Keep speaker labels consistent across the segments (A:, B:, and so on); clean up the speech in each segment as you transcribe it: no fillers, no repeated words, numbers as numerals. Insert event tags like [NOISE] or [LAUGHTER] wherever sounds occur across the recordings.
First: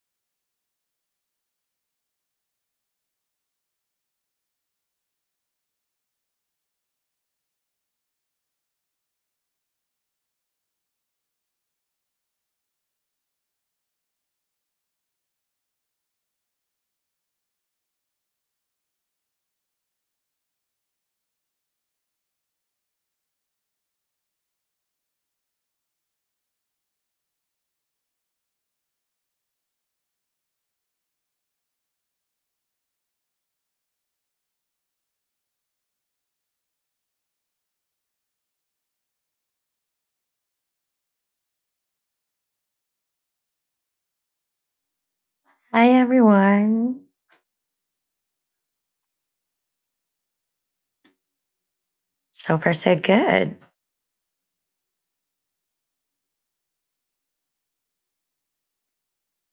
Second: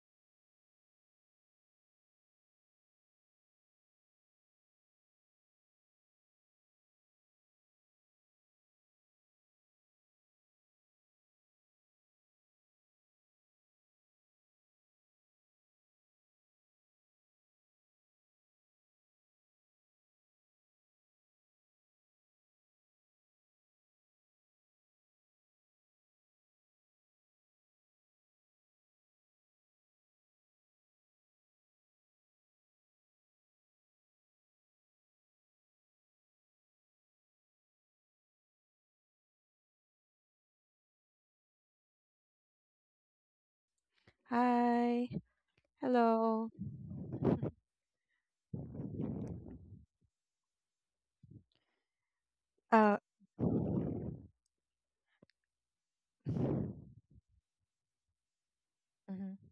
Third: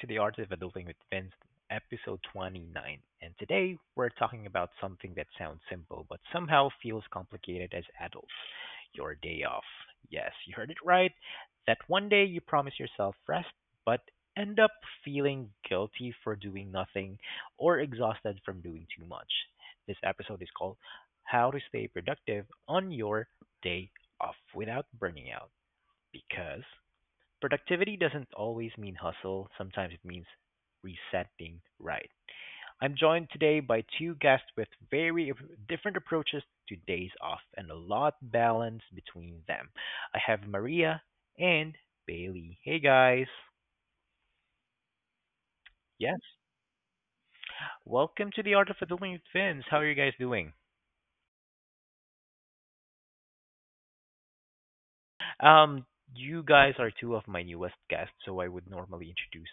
A: to the Art of Adulting with Vince, episode 29. And today we're talking about something that sounds simple but somehow feels complicated as adults, your day off. Yes, you heard it right. That one day you promise yourself rest but end up feeling guilty for doing nothing or exhausted from doing too much. This episode is called How to Stay Productive on Your Day Off Without Burning Out, because productivity doesn't always mean hustle, sometimes it means resetting, right. I'm joined today by two guests with very different approaches to days off and a lot balance between them. I have Maria and Bailey. Hey guys.
B: Hi.
C: Hi,
A: Yes.
B: Hello.
C: everyone.
A: Welcome to the Art of Adulting with Vince. How are you guys doing?
C: So far, so
B: Uh,
C: good.
A: Um, you guys are two of my newest guests, so I would normally introduce
B: mhm.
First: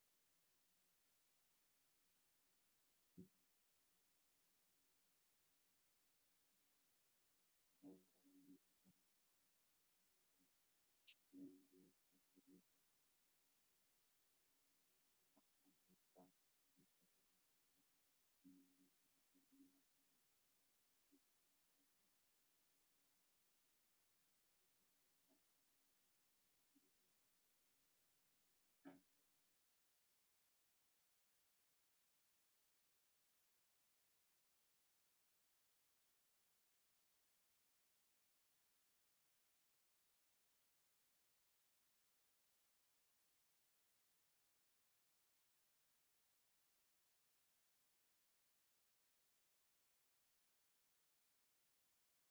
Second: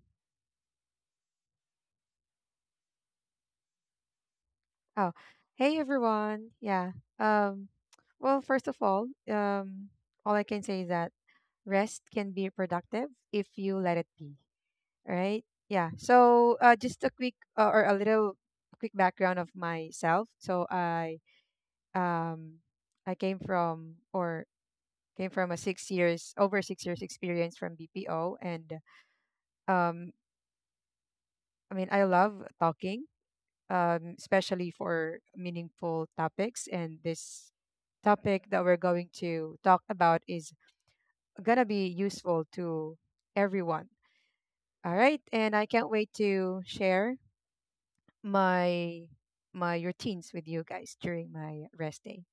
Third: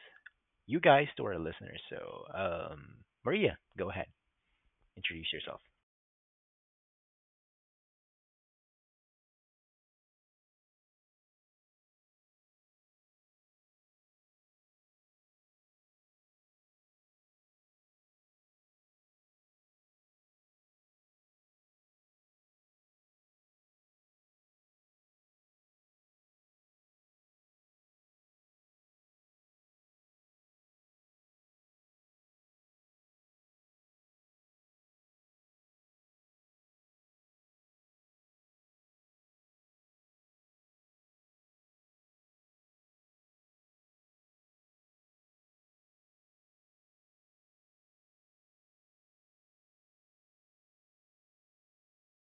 A: you guys to our listeners. So, Maria, go ahead,
B: Oh,
A: introduce yourself.
B: hey everyone. Yeah. Um, well, first of all I can say is that rest can be productive if you let it be, right? Yeah. So, just a quick or a little quick background of myself. So, um, I came from a 6 years, over 6 years experience from BPO, and um, I mean, I love talking, especially for meaningful topics. And this topic that we're going to talk about is going to be useful to everyone. All right. And I can't wait to share my my routines with you guys during my rest day.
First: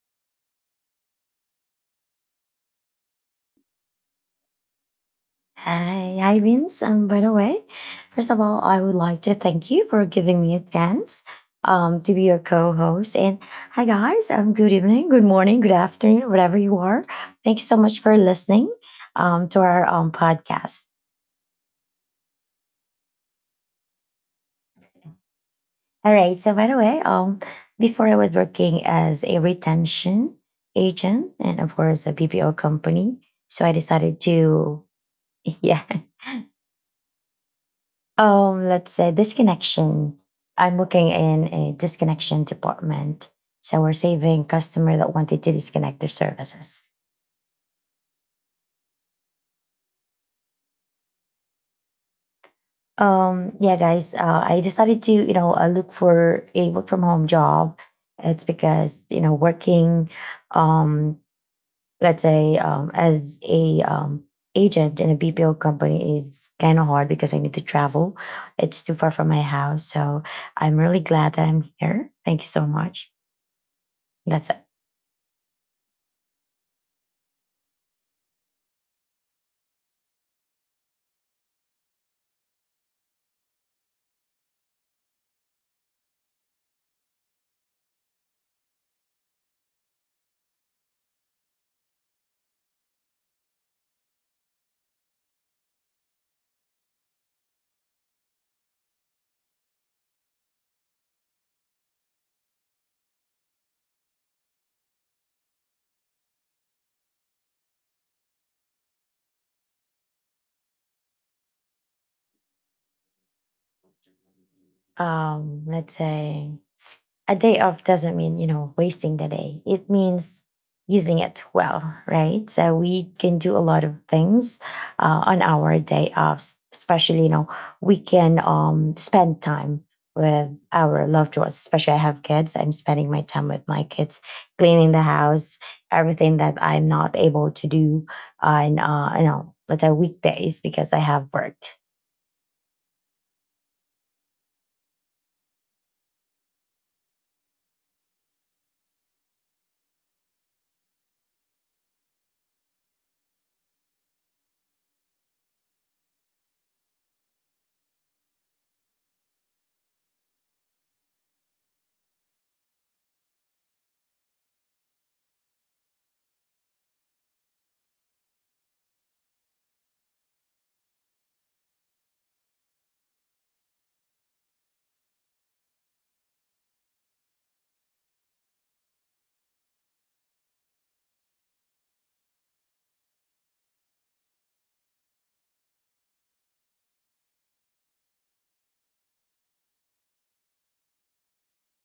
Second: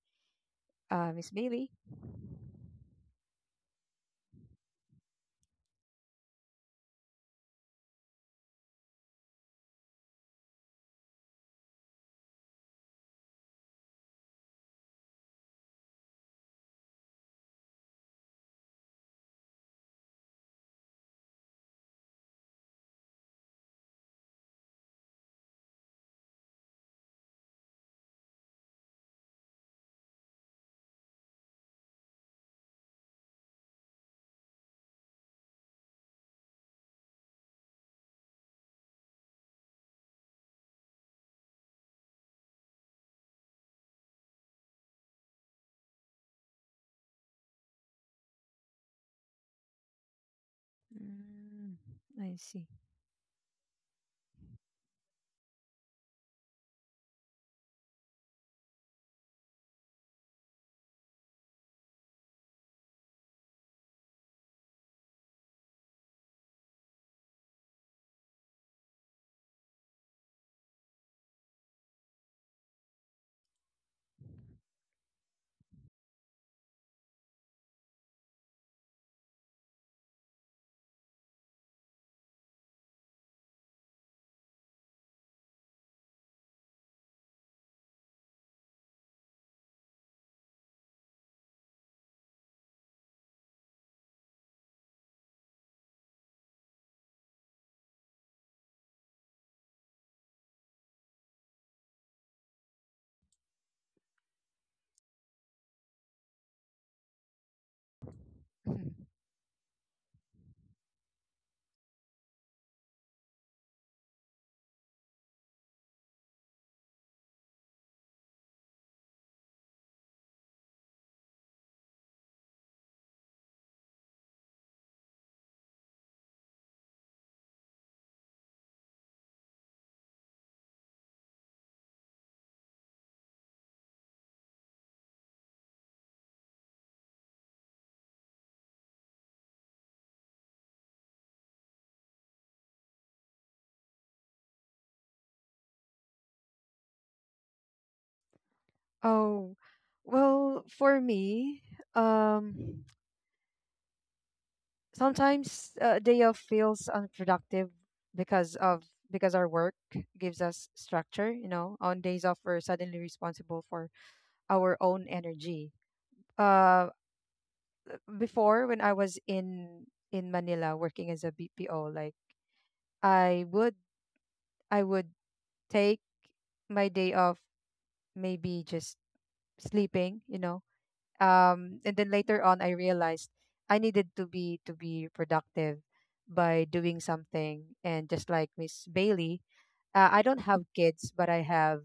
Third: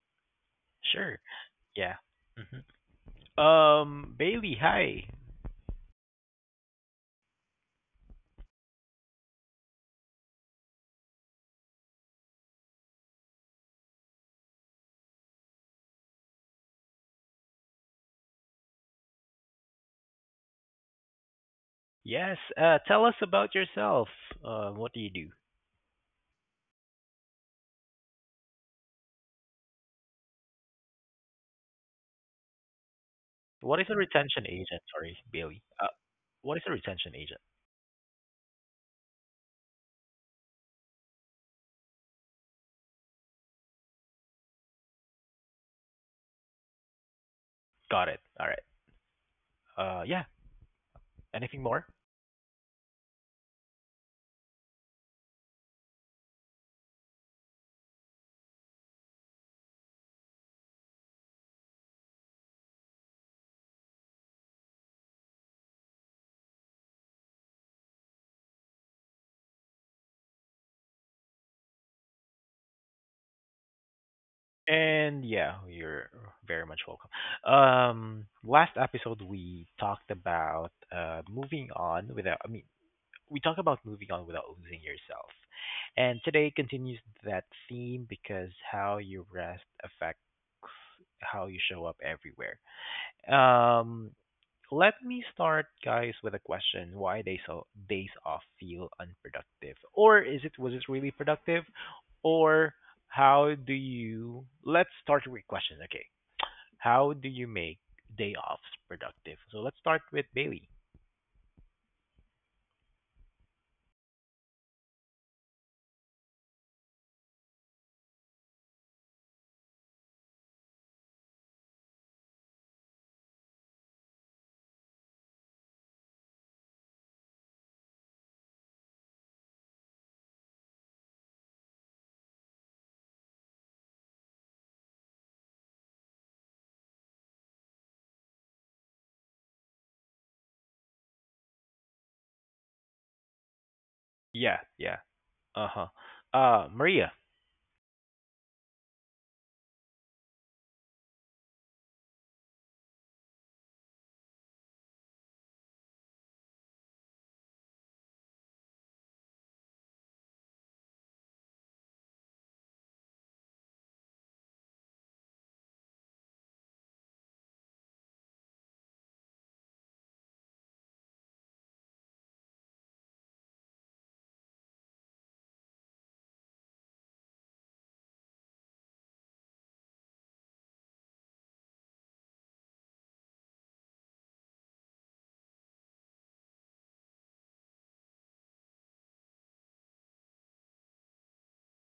A: Sure.
B: Miss Bailey.
A: Yeah. hmm Bailey, hi.
C: Hi, hi, Vince. By the way, first of all, I would like to thank you for giving me a chance to be your co host. And hi, guys. Good evening, good morning, good afternoon, whatever you are. Thank you so much for listening to our podcast.
A: Yes. Tell us about yourself. What do you do?
C: All right. So, by the way, before I was working as a retention agent and, of course, a BPO company. So, I
A: What is a
C: decided
A: retention agent?
C: to,
A: Sorry,
C: [LAUGHS]
A: Bailey.
C: yeah.
A: What is a retention agent?
C: Let's say disconnection, I'm working in a disconnection department, so we're saving customer that wanted to disconnect their services.
A: Got it. All right. Yeah. Anything
B: Mm,
A: more?
B: I see. [LAUGHS]
C: Yeah, guys, I decided to look for a work from home job. It's because you know working um let's say as a agent in a BPO company is kind of hard because I need to travel. It's too far from my house, so I'm really glad that I'm here. Thank you so much. That's it.
A: And yeah, you're very much welcome. Last episode we talked about moving on without. I mean, We talk about moving on without losing yourself. And today continues that theme because how you rest affects how you show up everywhere. Um, Let me start, guys, with a question: Why days off feel unproductive, or is it was it really productive, or how do you? Let's Start with questions. Okay, how do you make day offs
B: Mhm.
A: productive? So let's start with Bailey.
C: Let's say a day off doesn't mean you know wasting the day, it means using it well, right? So we can do a lot of things on our day offs, especially you know we can spend time with our loved ones. Especially I have kids, I'm spending my time with my kids, cleaning the house, everything that I'm not able to do on you know but on weekdays because I have work.
A: Yeah, yeah. Uh huh. Maria.
B: Oh, well, for me, um, sometimes a day off feels unproductive because of because our work gives us structure, you know. On days off we're suddenly responsible for our own energy. Uh before, when I was in Manila working as a BPO, like I would I would take my day off, maybe just sleeping, and then later on I realized I needed to be productive by doing something, and just like Miss Bailey, I don't have kids, but I have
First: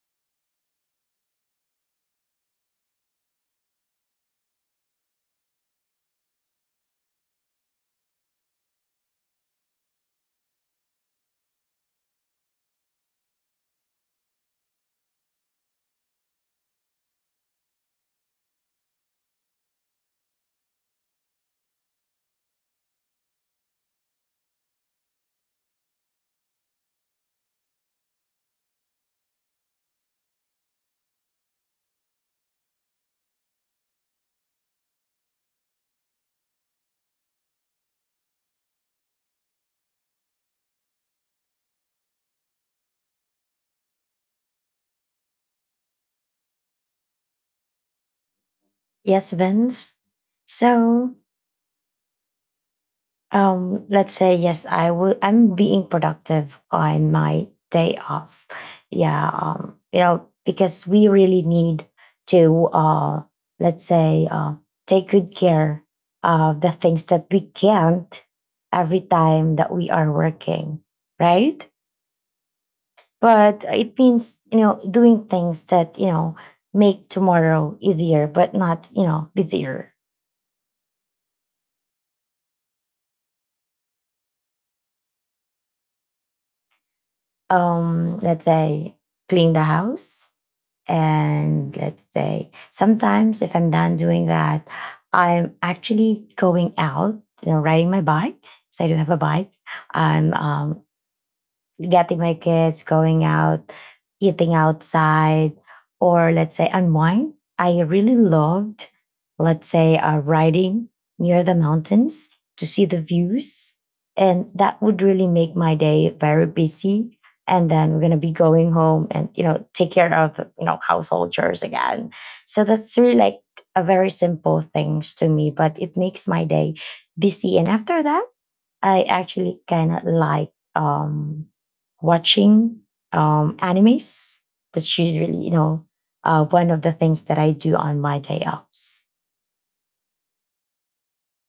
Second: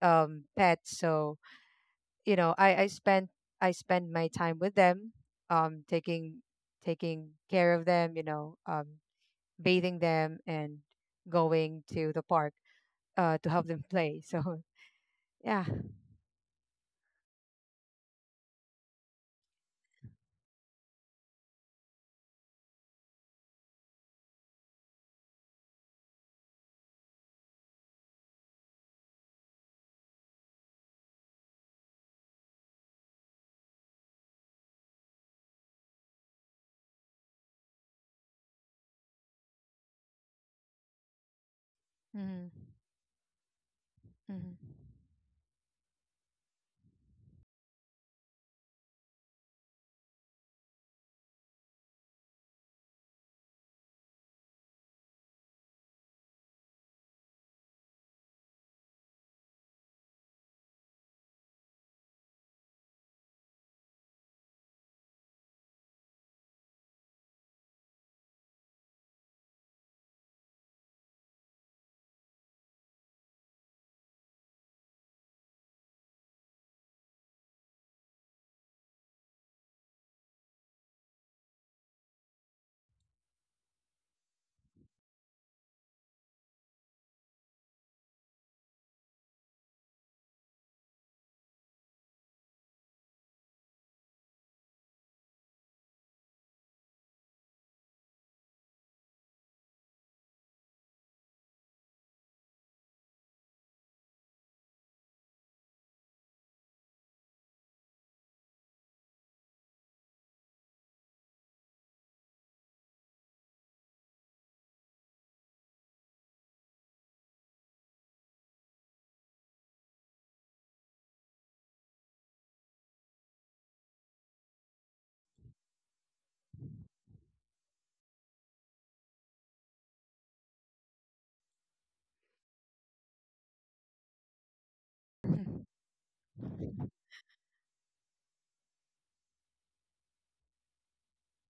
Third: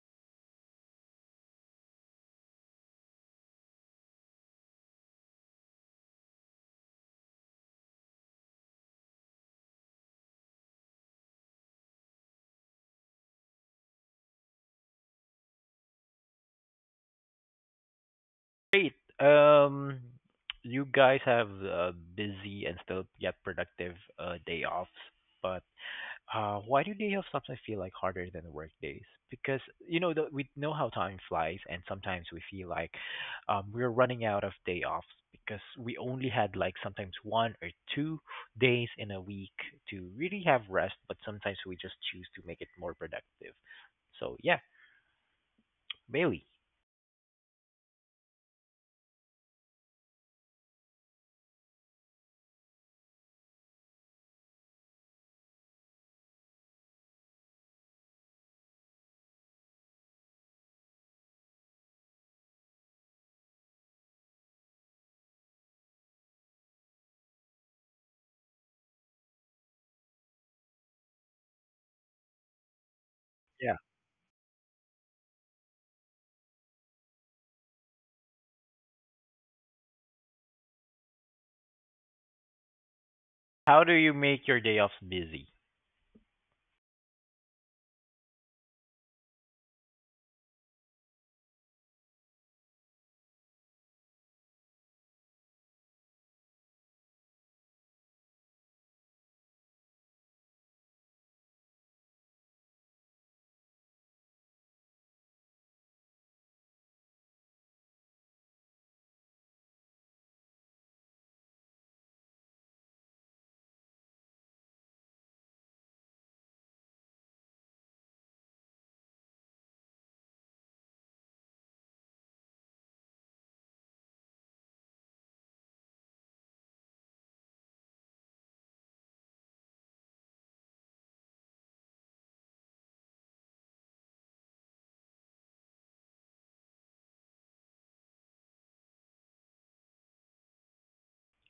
B: pets. So you know i i spend I spend my time with them, um taking taking care of them, bathing them and going to the park, to help them play, so [LAUGHS] yeah.
A: Great. Um, you guys have a busy and still yet productive day offs, but why do day offs sometimes feel like harder than work days? Because you know we know how time flies, and sometimes we feel like we're running out of day offs because we only had like sometimes one or two days in a week to really have rest, but sometimes we just choose to
B: Mm-hmm.
A: make it more productive. So yeah,
B: Mm-hmm.
A: Bailey.
C: Yes, Vince. So let's say yes, I will. I'm being productive on my day off. Yeah, you know, because we really need to, let's say, take good care of the things that we can't every time that we are working, right? But
A: Yeah.
C: it means you know doing things that you know make tomorrow easier, but not you know busier.
A: How do you make your day offs busy?
C: Let's say clean the house. And let's say sometimes if I'm done doing that, I'm actually going out, you know, riding my bike. So I do have a bike. I'm getting my kids, going out, eating outside, or let's say unwind. I really loved, let's say, riding near the mountains to see the views. And that would really make my day very busy. And then we're going to be going home and, you know, take care of, you know, household chores again. So that's really like a very simple things to me, but it makes my day busy. And after that, I actually kind of like watching animes. That's usually, you know, one of the
B: [LAUGHS]
C: things that I do on my day offs.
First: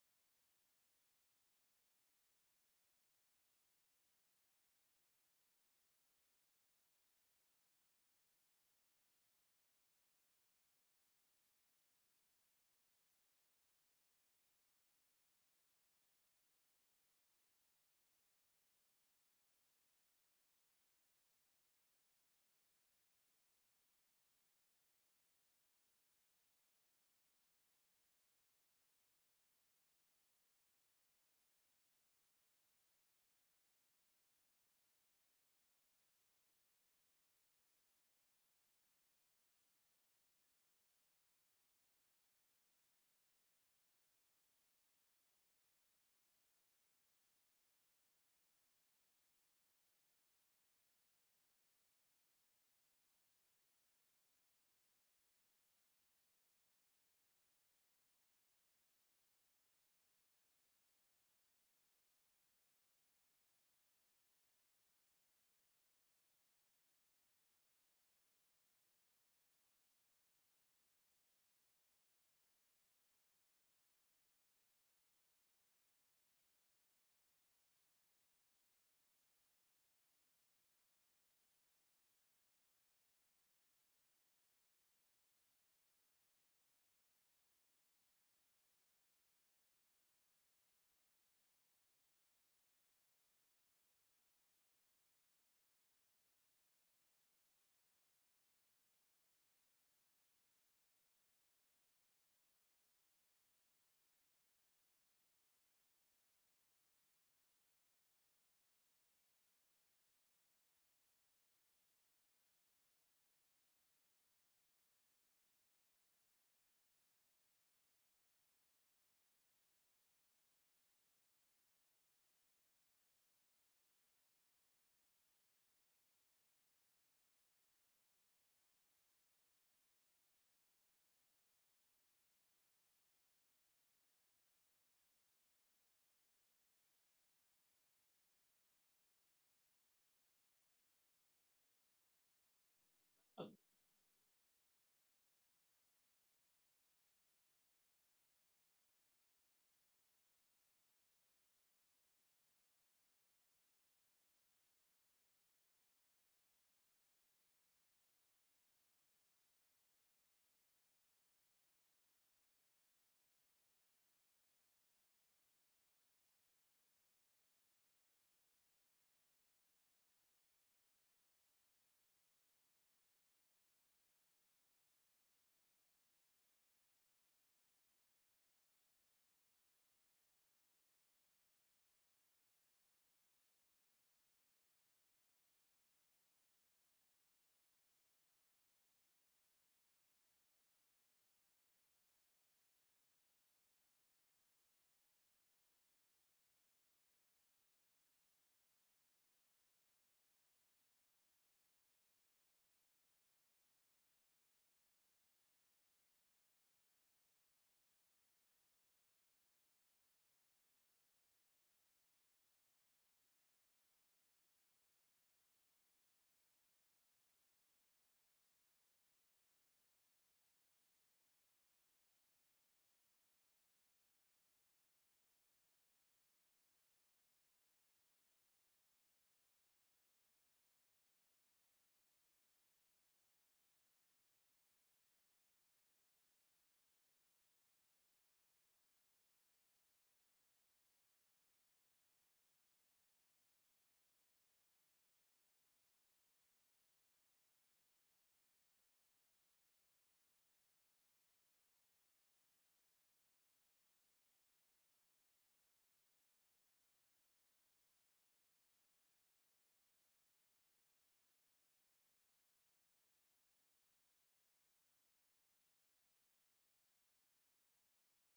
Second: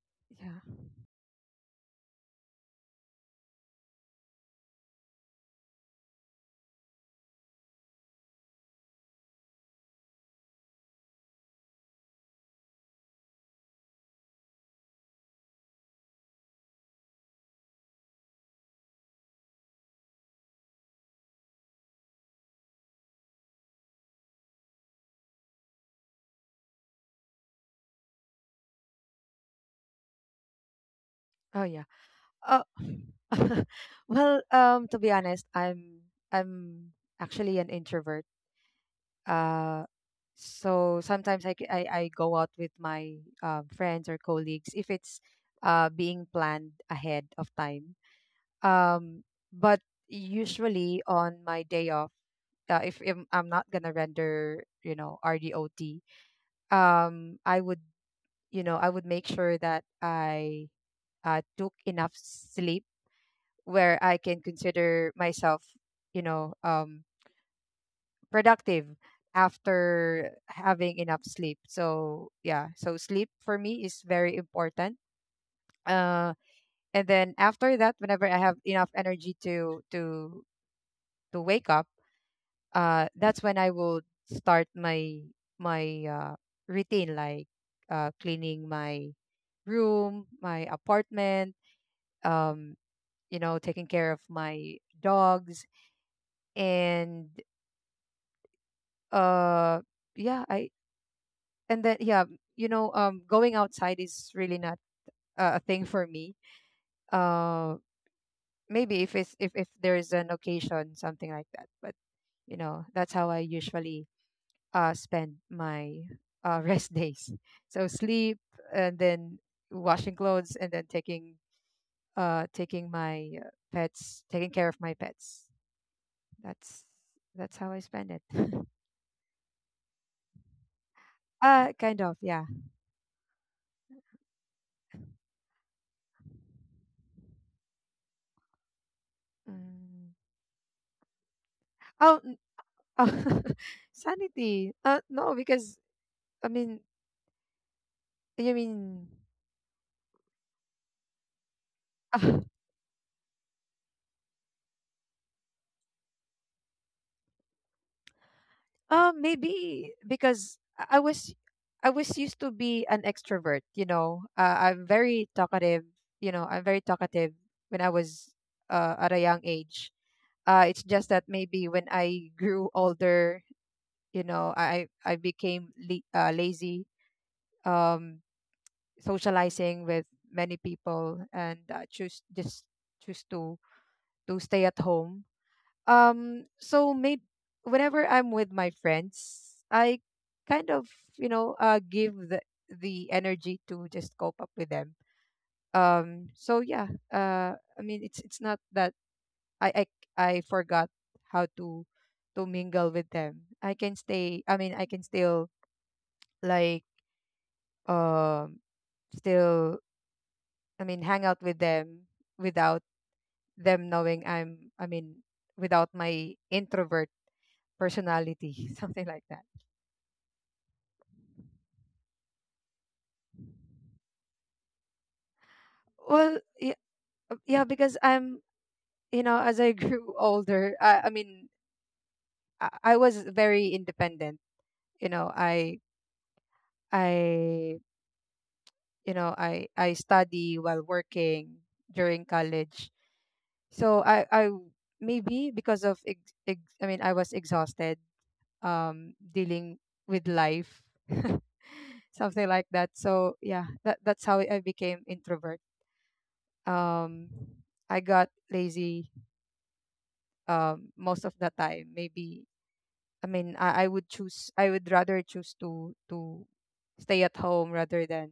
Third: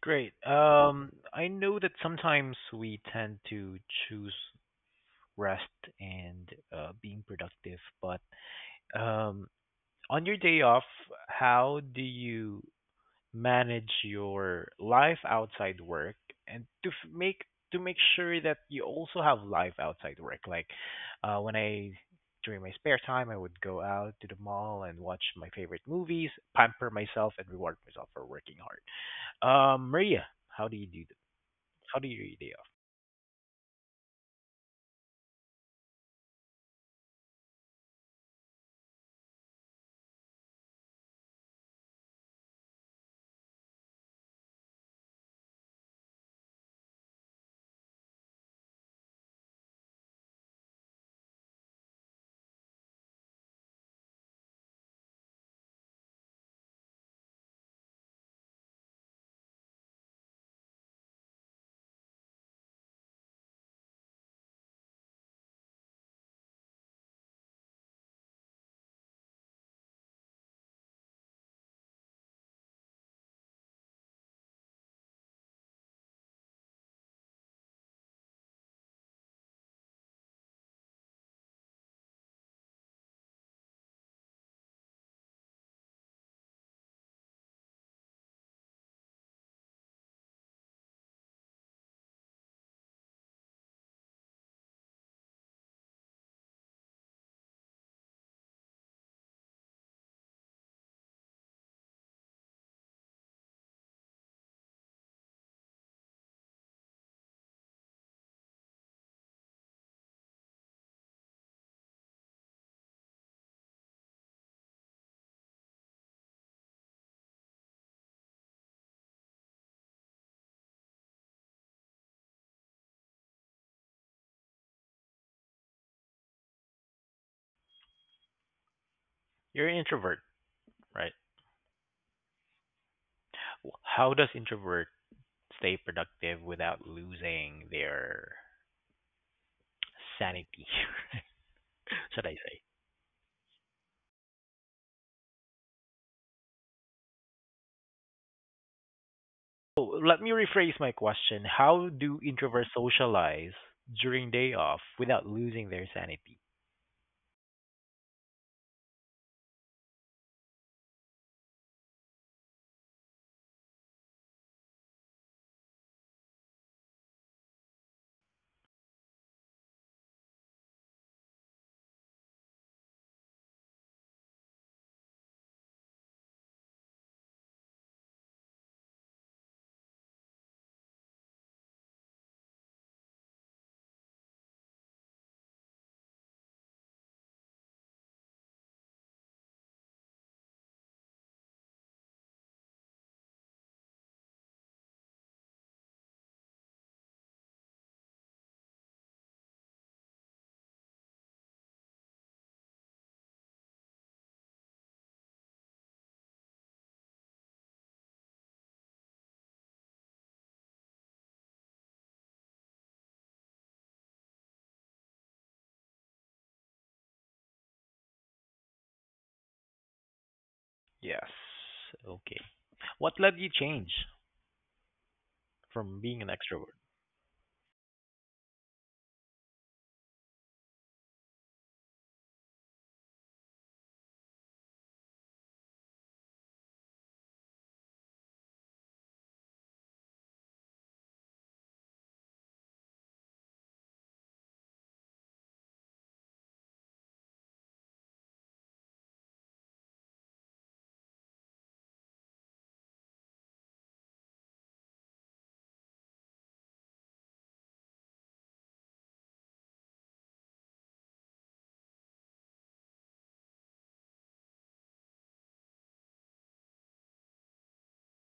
A: Great.
B: Yeah.
A: I know that sometimes we tend to choose rest and being productive, but um, on your day off, how do you manage your life outside work and make to make sure that you also have life outside work? Like when I during my spare time, I would go out to the mall and watch my favorite movies, pamper myself, and reward myself for working hard. Maria, how do you do
B: Oh, yeah.
A: how do you read day
B: Uh,
A: off?
B: [LAUGHS] well, to be honest, I'm actually an introvert. Uh, so sometimes I go out with my friends or colleagues if it's being planned ahead of time. Um, but usually on my day off, if I'm not gonna render, you know, RDOT, um, I would, I would make sure that I took enough sleep, where I can consider myself, you know, um, productive after having enough sleep. So yeah, so sleep for me is very important. Uh, and then after that, whenever I have enough energy to wake up, that's when I will start my routine, like cleaning my room, my apartment, um, taking care of my dogs, and uh yeah I and then, yeah. Going outside is really not a thing for me. uh Maybe if it's if there's an occasion, something like that, but, that's how I usually spend my [LAUGHS] rest days. So sleep, and then washing clothes, and then taking care of my pets. That's that's how I spend it. [LAUGHS]
A: You're an introvert, right?
B: Kind of, yeah.
A: How does introvert stay productive without losing their
B: Mm.
A: sanity, [LAUGHS]
B: oh
A: should I say?
B: Oh, [LAUGHS] sanity. No, because I mean, you mean,
A: So let me rephrase my question. How do
B: [LAUGHS] uh,
A: introverts socialize during day off without losing their sanity?
B: maybe because I was used to be an extrovert. I'm very talkative. I'm very talkative when I was, at a young age. It's just that maybe when I grew older, I became, lazy. Um, socializing with many people, and choose to stay at home. So maybe whenever I'm with my friends, I kind of, give the energy to just cope up with them. So yeah, I mean, it's not that I I forgot how to mingle with them. I can stay. I mean, I can still, like, um still. I mean, hang out with them without them knowing I'm. I mean, without my introvert personality, [LAUGHS] something like that.
A: Yes. Okay. What led you change from being an
B: Well, yeah,
A: extrovert?
B: yeah, because as I [LAUGHS] grew older, I mean, I was very independent. You know, I, I, I study while working during college. So maybe because of, ex, ex, I mean, I was exhausted, dealing with life, [LAUGHS] something like that. So yeah, that's how I became introvert. Um, I got lazy, most of the time, maybe I mean, I would rather choose to stay at home rather than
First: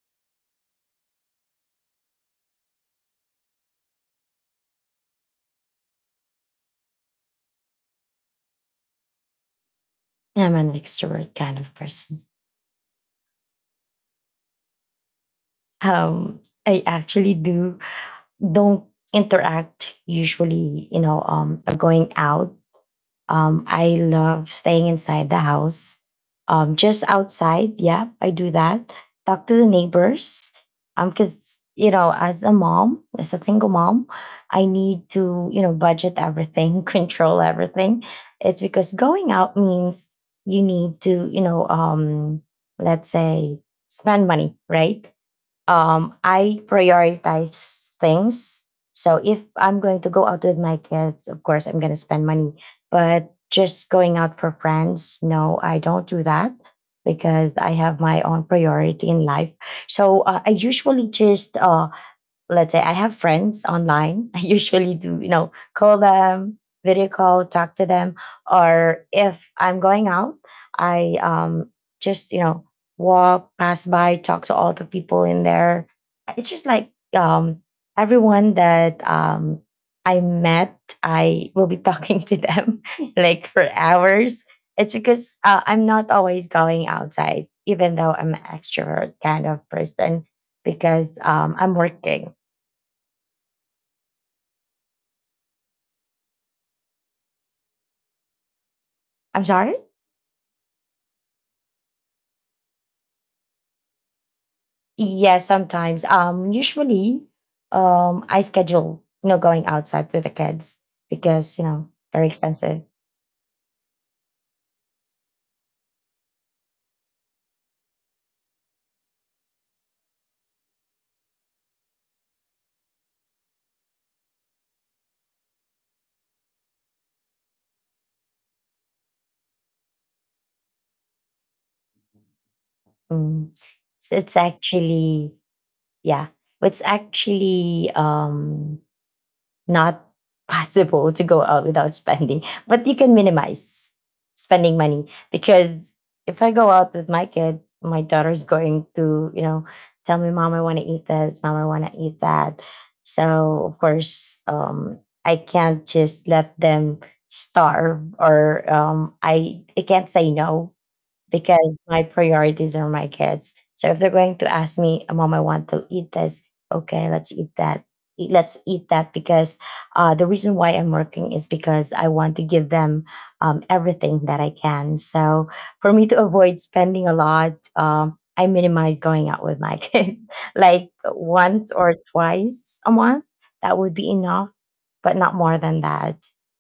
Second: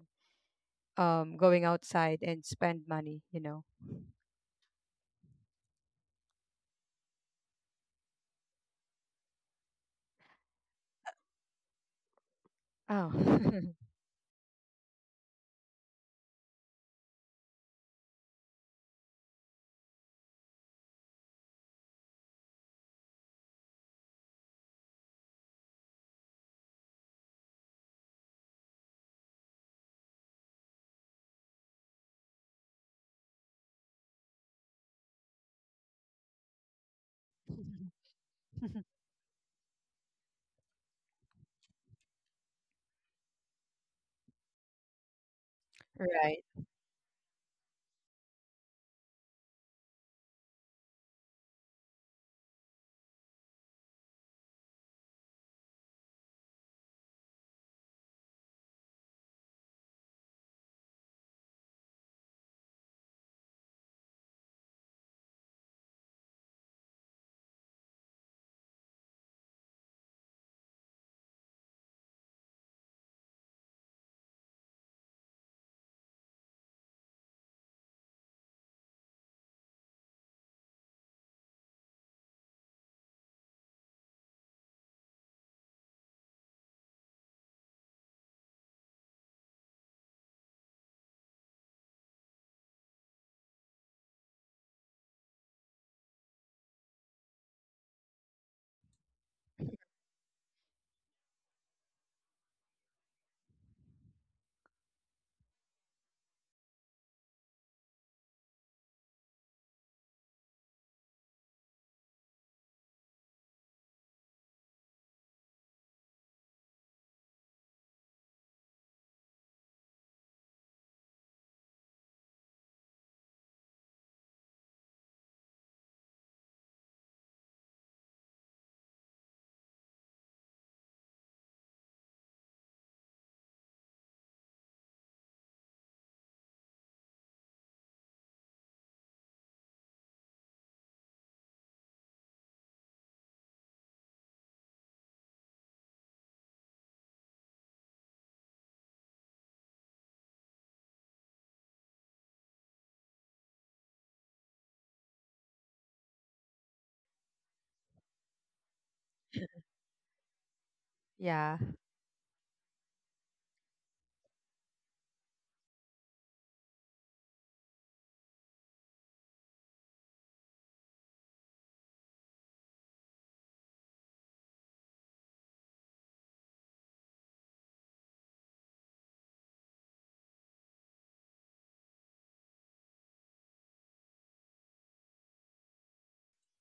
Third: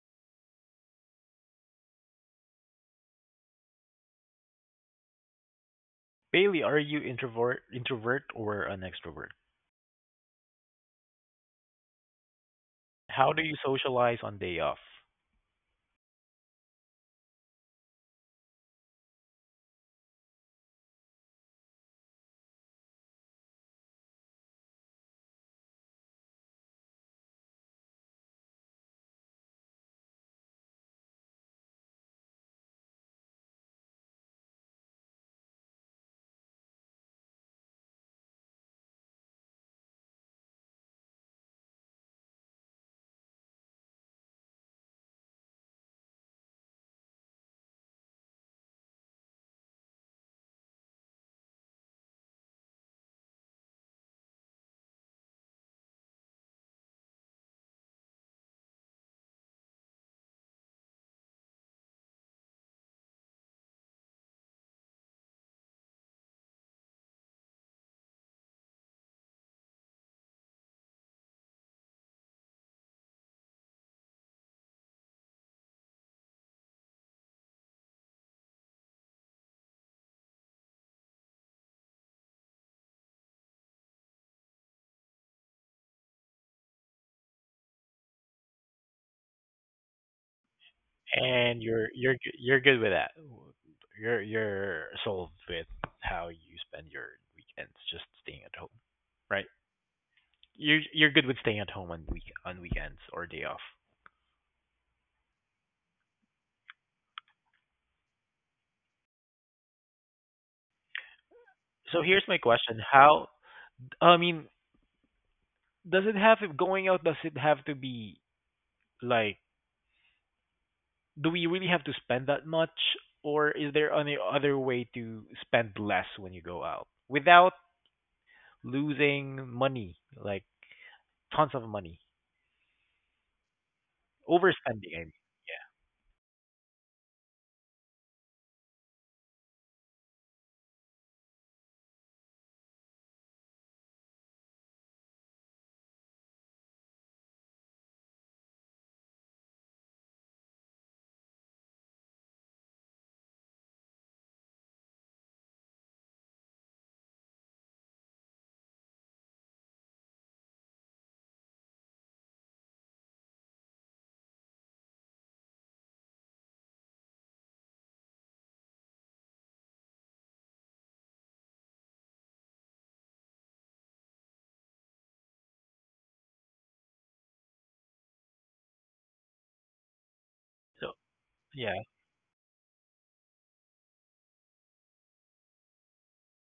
B: going outside and spend money.
A: Bailey, are you introvert or an extrovert?
C: I'm an extrovert kind of person.
B: Oh,
A: How do you
B: [LAUGHS]
A: socialize on day off?
C: Um, I actually do don't interact usually, you know, or going out. I love staying inside the house. Just outside, yeah, I do that. Talk to the neighbors. Cause you know, as a mom, as a single mom, I need to you know budget everything, [LAUGHS] control everything. It's because going out means you need to you know let's say spend money, right?
B: right,
C: I prioritize things. So if I'm going to go out with my kids, of course, I'm going to spend money. But just going out for friends, no, I don't do that because I have my own priority in life. So I usually just let's say I have friends online. [LAUGHS] I usually do, you know, call them, video call, talk to them. Or if I'm going out, I just, you know, walk, pass by, talk to all the people in there. It's just like everyone that I met, I will be [LAUGHS] talking to them [LAUGHS] like for hours. It's because I'm not always going outside, even though I'm an extrovert kind of person because
A: And
C: I'm
A: you're
C: working.
A: you're good with that. You're solved with how you spend your weekends, just staying at home, right?
C: I'm sorry?
A: You're good with staying at home on weekends or day off.
C: Yeah, sometimes. Usually, I schedule you know going outside with the kids because you know
A: So here's
C: very
A: my question:
C: expensive.
A: I mean, does it have going out? Does it have to be like? Do we really have to spend that much, or is there any other way to spend less when you go out without losing money, like tons of money,
C: Mm. So it's
A: overspending? I mean.
C: actually,
A: Yeah.
C: yeah, it's actually not possible to go out without spending, but you can minimize spending money. Because if I go out with my kid, my daughter's going to, you know, tell me, Mom, I want to eat this, Mom, I want to eat that. So, of course, I can't just let them starve or I can't say no
B: yeah.
C: because my priorities are my kids. So if they're going to ask me, "Mom, I want to eat this," okay, let's eat that. Let's eat that because the reason why I'm working is because I want to give them everything that I can. So for me to avoid spending a lot, I minimize going out with my [LAUGHS] kids, like
A: So
C: once
A: yeah.
C: or twice a month. That would be enough but not more than that.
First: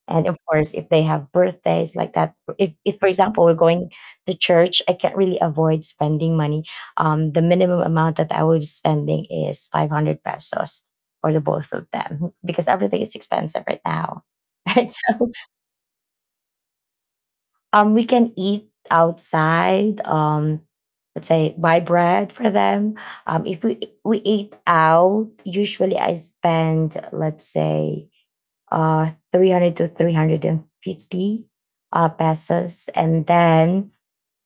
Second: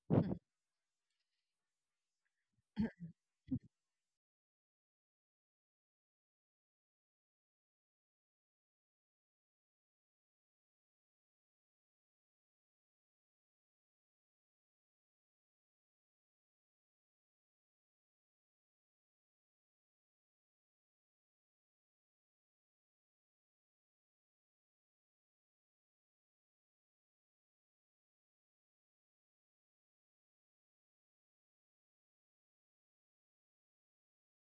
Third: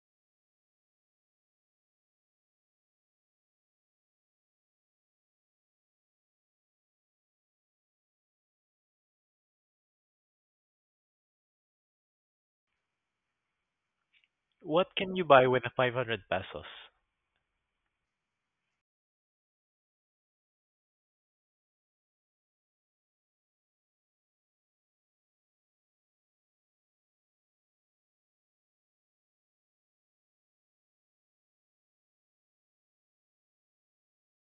C: And of course, if they have birthdays like that, if
B: [CLEARS THROAT]
C: for example we're going to church, I can't really avoid spending money. The minimum amount that I will be spending is 500 pesos for the both of them because everything is expensive right now. [LAUGHS] Right,
A: What can you
C: so
A: buy with 500 pesos?
C: we can eat outside. Let's say buy bread for them. If we eat out, usually I spend let's say 300 to 350 pesos. And then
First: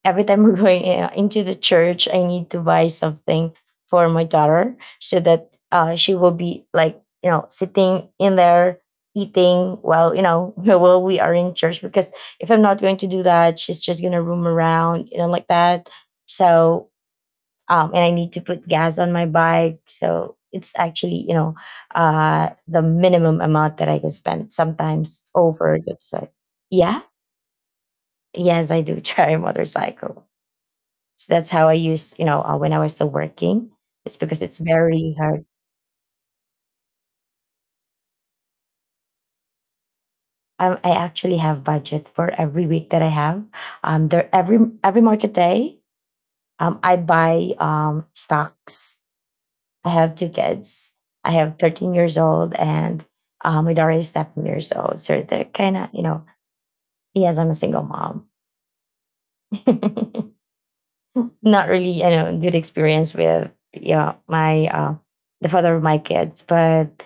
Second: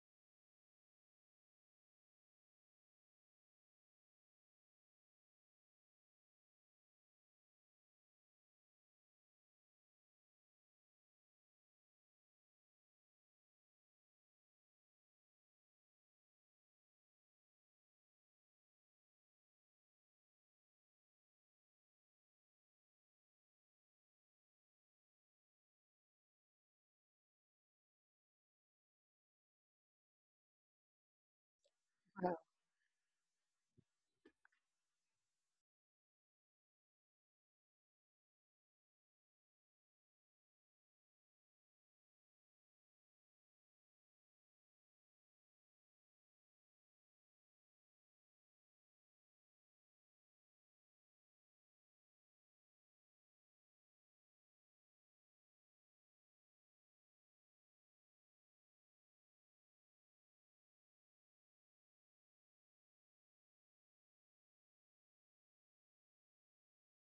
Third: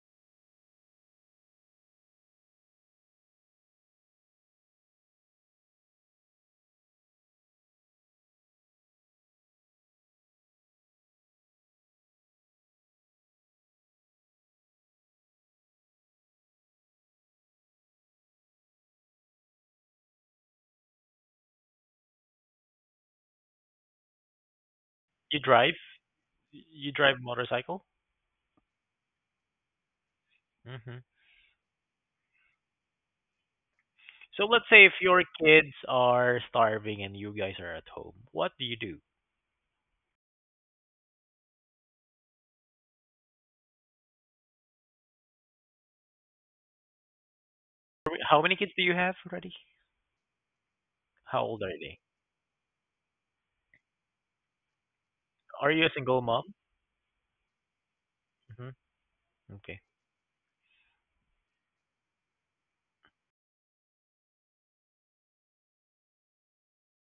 C: every time [LAUGHS] we're going into the church, I need to buy something for my daughter so that she will be like you know sitting in there eating while you know [LAUGHS] while we are in church, because if I'm not going to do that, she's just gonna roam around you know like that. So and I need to put gas on my bike. So it's actually, you know, the minimum amount that I can spend. Sometimes
A: You drive?
C: over that's like,
A: You
C: yeah,
A: drive motorcycle?
C: yes, I do [LAUGHS] try a motorcycle.
A: hmm
C: So that's how I use, you
B: Oh,
C: know, when I was still working. It's because
A: So
C: it's
A: let's say if
C: very
A: your
C: hard.
A: kids are starving and you guys are at home, what do you do?
C: I actually have budget for every week that I have. There every market day. I buy
A: How many kids do you
C: stocks.
A: have already?
C: I have two kids. I
A: How
C: have
A: old are
C: 13
A: they?
C: years old and my daughter is 7 years old. So they're
A: Are
C: kind
A: you a
C: of, you
A: single
C: know,
A: mom?
C: yes, I'm a single mom.
A: hmm Okay.
C: [LAUGHS] Not really, you know, good experience with yeah my the father of my kids, but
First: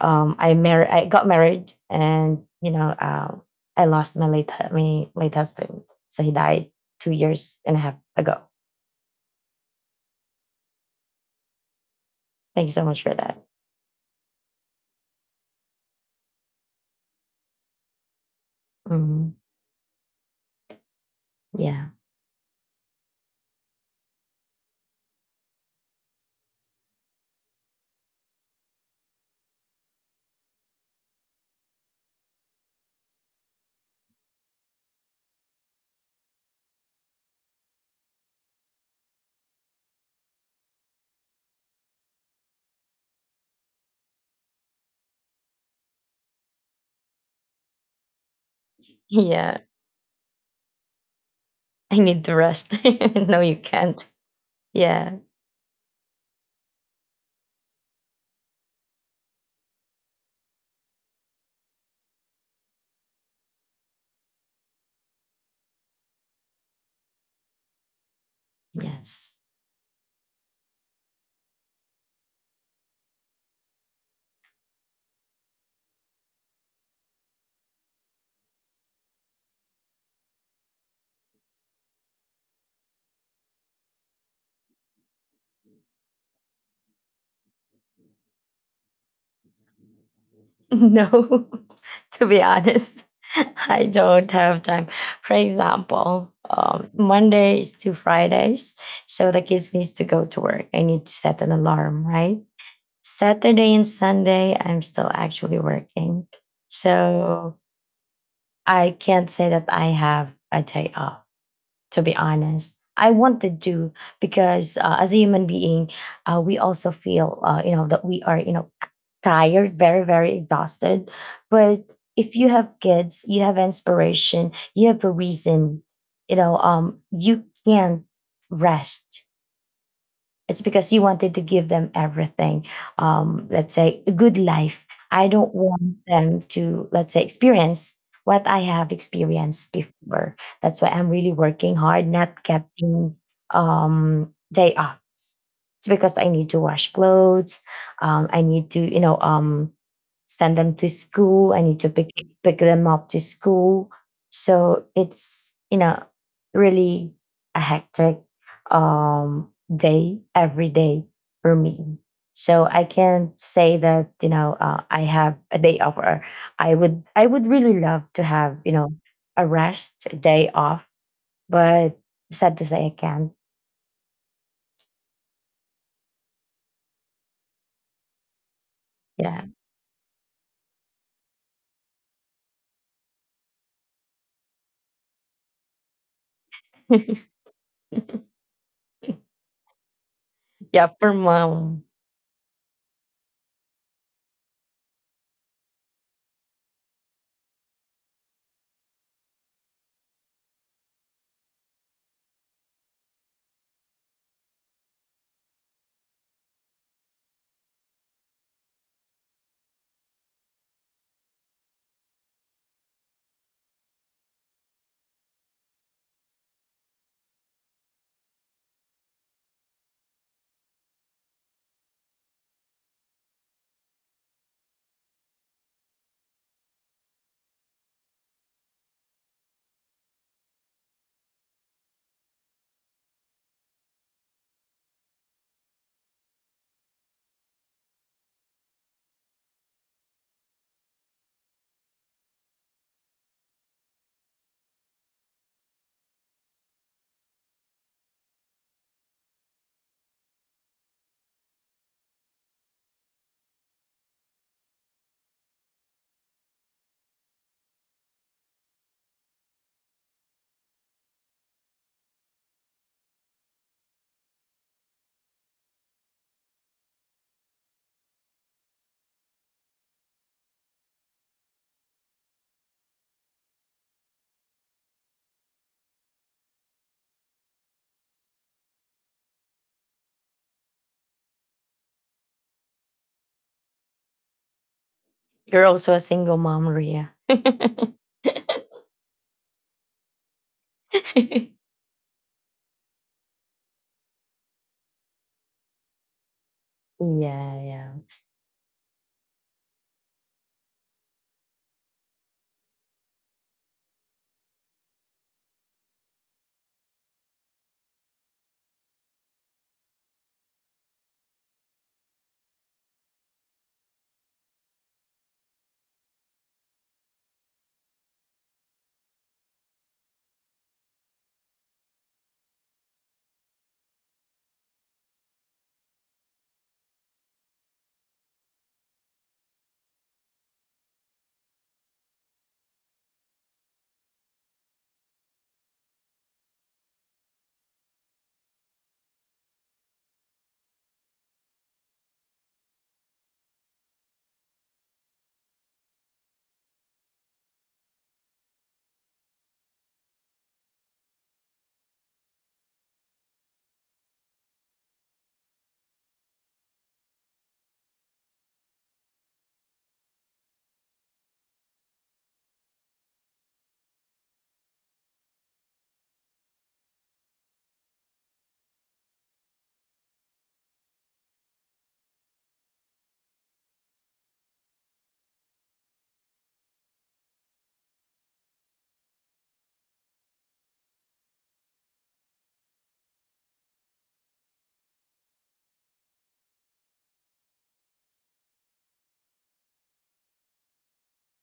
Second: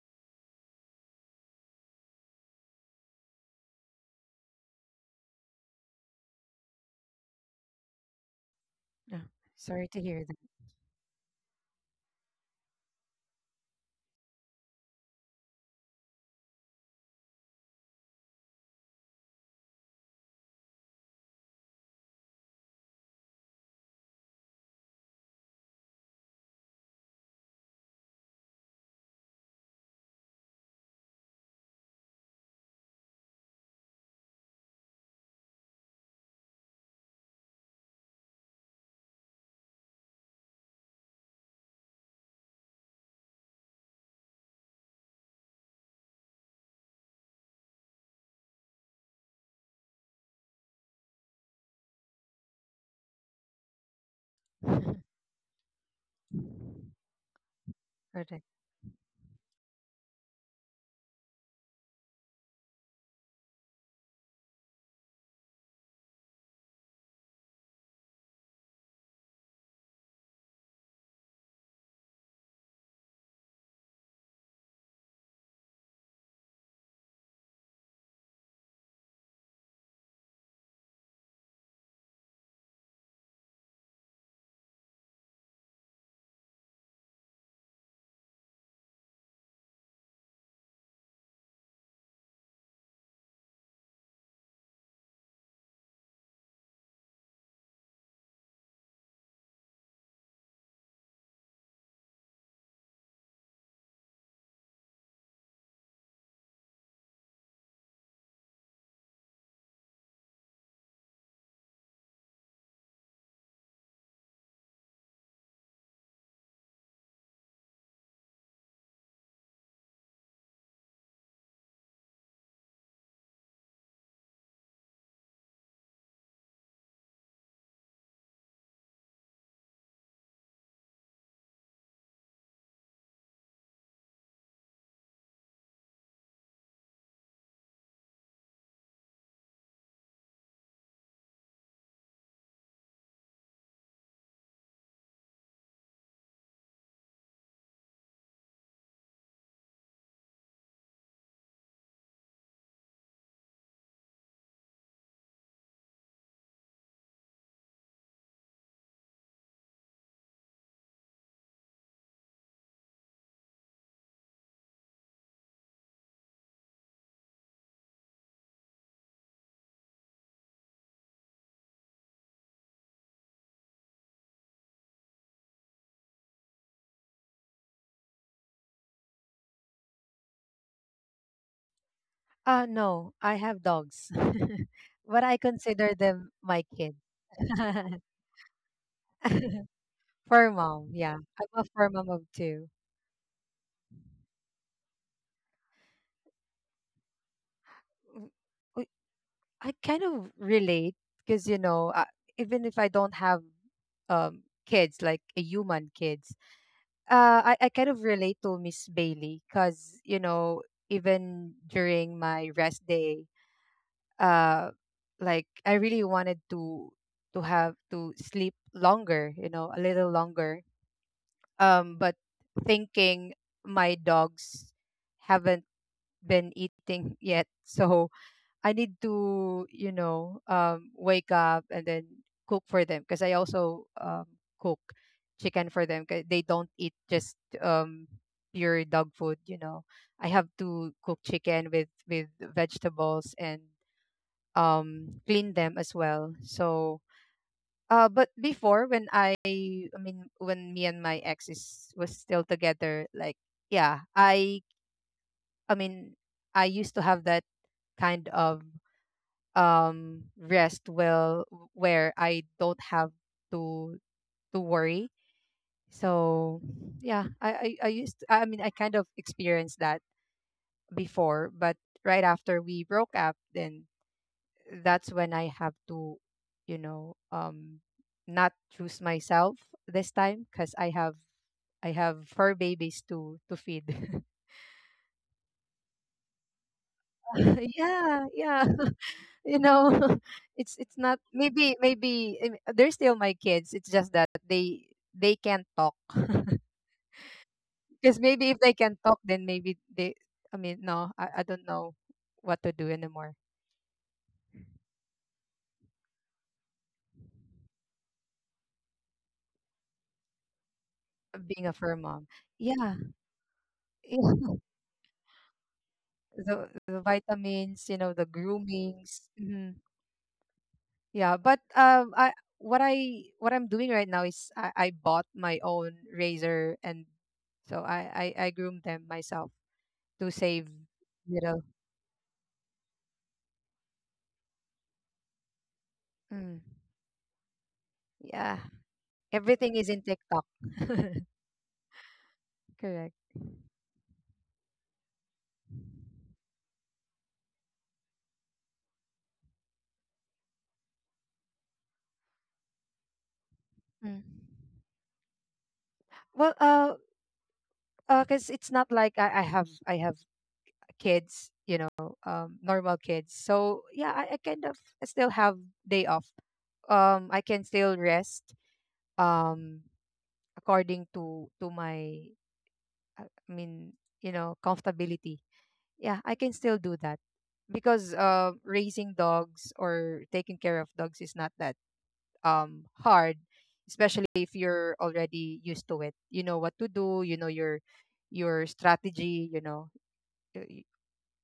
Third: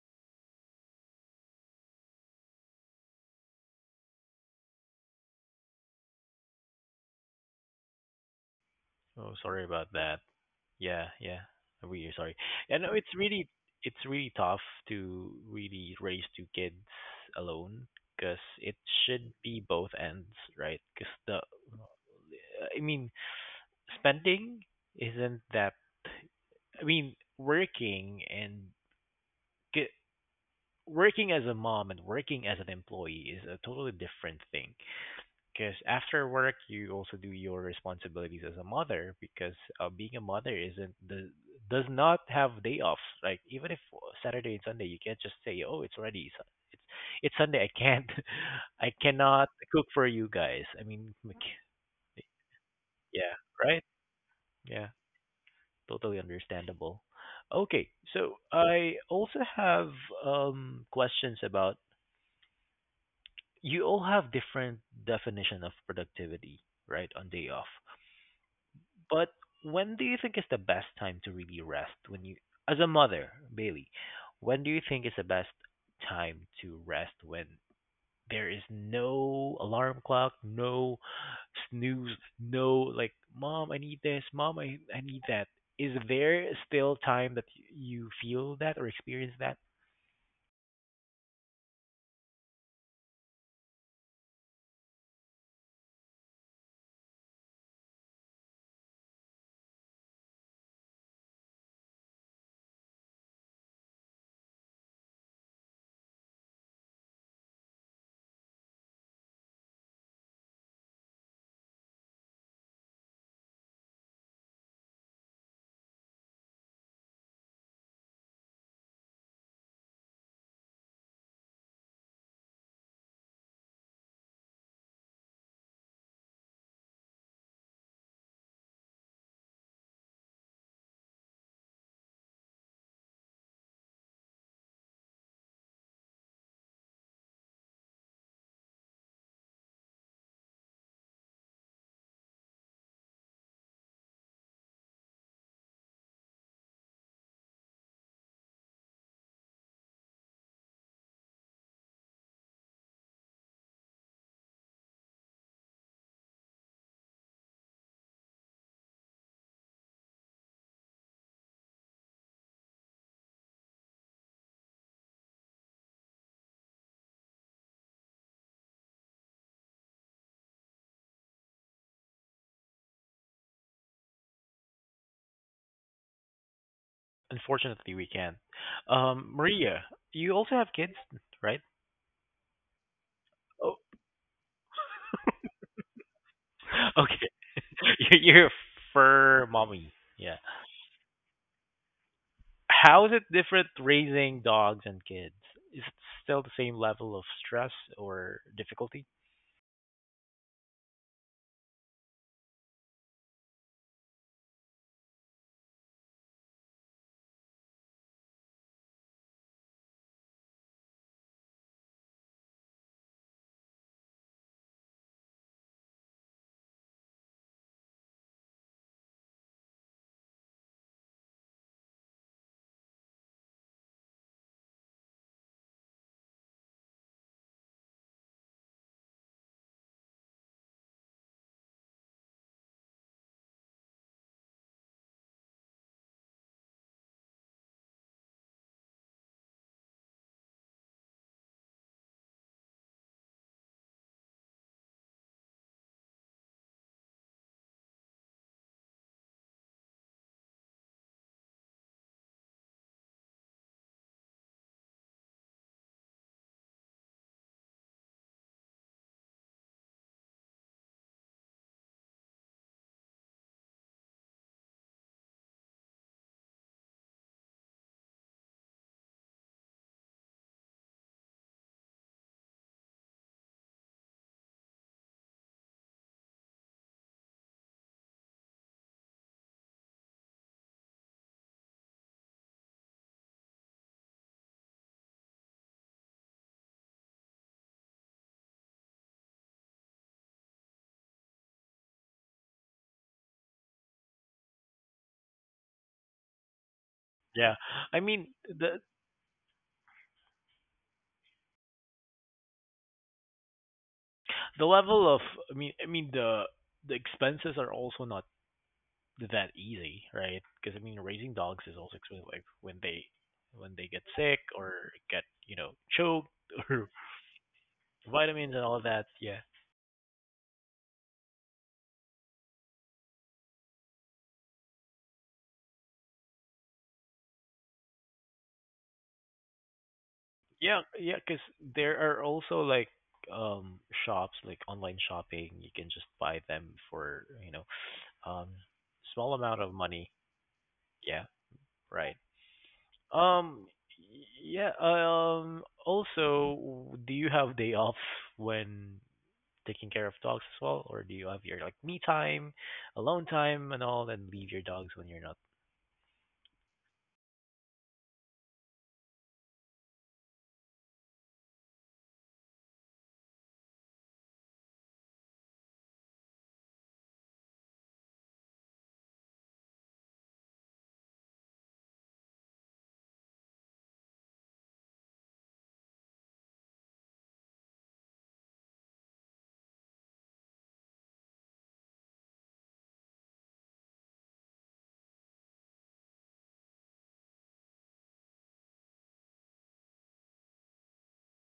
C: I married, I got married, and you know, I lost my my late husband, so he died 2 years and a half ago.
B: Oh,
A: Oh,
B: [LAUGHS]
A: sorry
B: sorry
A: about
B: to
A: that.
B: hear that.
A: Yeah, yeah. We are sorry.
C: Thank you
A: I
C: so
A: know
C: much for that.
A: it's really tough to really raise two kids alone because it should
C: Mhm.
A: be both ends, right? Because the
C: Yeah,
A: I mean spending isn't that. Working get, working as a mom and working as an employee is a totally different thing. Because after work, you also do your responsibilities as a mother. Because being a mother isn't the does not have day off. Like even if Saturday and Sunday, you can't just say, "Oh, it's already it's it's Sunday. I can't, [LAUGHS] I
C: [LAUGHS]
A: cannot
C: yeah,
A: cook for you guys." I mean, like,
C: I need to rest. [LAUGHS]
A: yeah,
C: No, you
A: right?
C: can't.
A: Yeah.
C: Yeah.
A: Totally understandable. Okay,
B: [LAUGHS]
A: so
B: Correct.
A: I also have questions about you all have different definition of productivity, right, on day off. But
C: Yes. [LAUGHS]
A: when do you think is the best time to really rest? When you, as a mother, Bailey, when do you think is the best time to rest when there is no alarm clock, no snooze, no like, mom, I need this, mom, I need that. Is there still time that you feel that or experience that?
C: No, [LAUGHS] to be honest, [LAUGHS] I don't have time. For example, Mondays to Fridays, so the kids needs to go to work. I need to set an alarm, right? Saturday and Sunday, I'm still actually working, so I can't say that I have a day off. To be honest, I wanted to because as a human being, we also feel you know that we are you know tired, very very exhausted. But if you have kids, you have inspiration, you have a reason. You know, you can rest, it's because you wanted to give them everything. Let's say a good life. I don't want them to, let's say, experience what I have experienced before. That's why I'm really working hard, not getting day off. It's because I need to wash clothes. I need to, you know, send them to school. I need to pick them up to school. So it's you know really a hectic um, day every day for me. So I can't say that you know I have a day off, or I would really love to have you know a rest a day off, but sad to say I can't.
A: Unfortunately, we can't.
C: Yeah,
A: Maria, you also have kids, right?
B: No, I have
A: Oh,
B: dogs, [LAUGHS] but I consider them my
A: [LAUGHS]
B: kids.
A: okay.
C: [LAUGHS]
A: [LAUGHS] You're a fur mommy.
B: [LAUGHS]
A: Yeah.
B: Fur
C: yeah.
B: mom,
C: For
B: yeah. I'm a
C: mom,
B: fur mom of two.
A: How is it different raising dogs and kids? Is it still the same level of stress or
B: W-
A: difficulty?
B: I kind of relate, because even if I don't have kids, like a human kids, I kind of relate to Miss Bailey, because even during my rest day, uh, like I really wanted to sleep longer, a little longer. But thinking my dogs haven't been eating [LAUGHS] yet, so I need to, wake up and then cook for them, because I also, cook chicken for them, 'cause they don't eat just, um, pure dog food. You know, I have to cook chicken with vegetables, and clean them as well. So, but before, when I mean, when me and my ex is was still together, like, yeah, I mean, I used to have that kind of rest, well, where I don't have to to worry. So yeah, I mean, I kind of experienced that before, but right after we broke up, then that's when I have to, you know, um not choose myself this time, because I have fur babies to feed.
C: you're also a single mom, Ria. [LAUGHS] Yeah,
B: [LAUGHS] Yeah, yeah. you know [LAUGHS] it's not, maybe I mean, they're still my kids. It's just that they can't talk. [LAUGHS]
A: Yeah.
C: yeah,
A: I
B: Because
A: mean,
B: maybe if they can talk, then maybe they I mean no, I don't know what to do anymore.
A: the level of, I mean the expenses are also not that easy, right? Because I mean, raising
B: Being
A: dogs
B: a
A: is
B: fur
A: also
B: mom,
A: expensive. Like
B: yeah.
A: when they get sick
B: Yeah.
A: or get you know choked
B: [LAUGHS] the,
A: [LAUGHS] or
B: the vitamins, the
A: vitamins and all that.
B: groomings.
A: Yeah,
B: Hmm. Yeah, but I what I'm doing right now is, I bought my own razor, and so I groom them myself to save
A: yeah, yeah.
B: you
A: Because
B: know
A: there are also like um shops like online shopping. You can just buy
B: Mm.
A: them for you know um
B: Yeah.
A: small amount
B: Everything
A: of
B: is in
A: money.
B: TikTok. [LAUGHS]
A: Yeah, right.
B: Correct.
A: Um, yeah, also, do you have day off when taking care of dogs as well, or do you have your like me time, alone time, and all,
B: Mm.
A: and leave your dogs when you're not?
B: Well, 'cause it's not like I have kids, normal kids. So yeah, I kind of still have day off. I can still rest. Um, according to my, I mean, comfortability. Yeah, I can still do that, because raising dogs or taking care of dogs is not that hard, especially if you're already used to it. You know what to do, you know your strategy. y- y-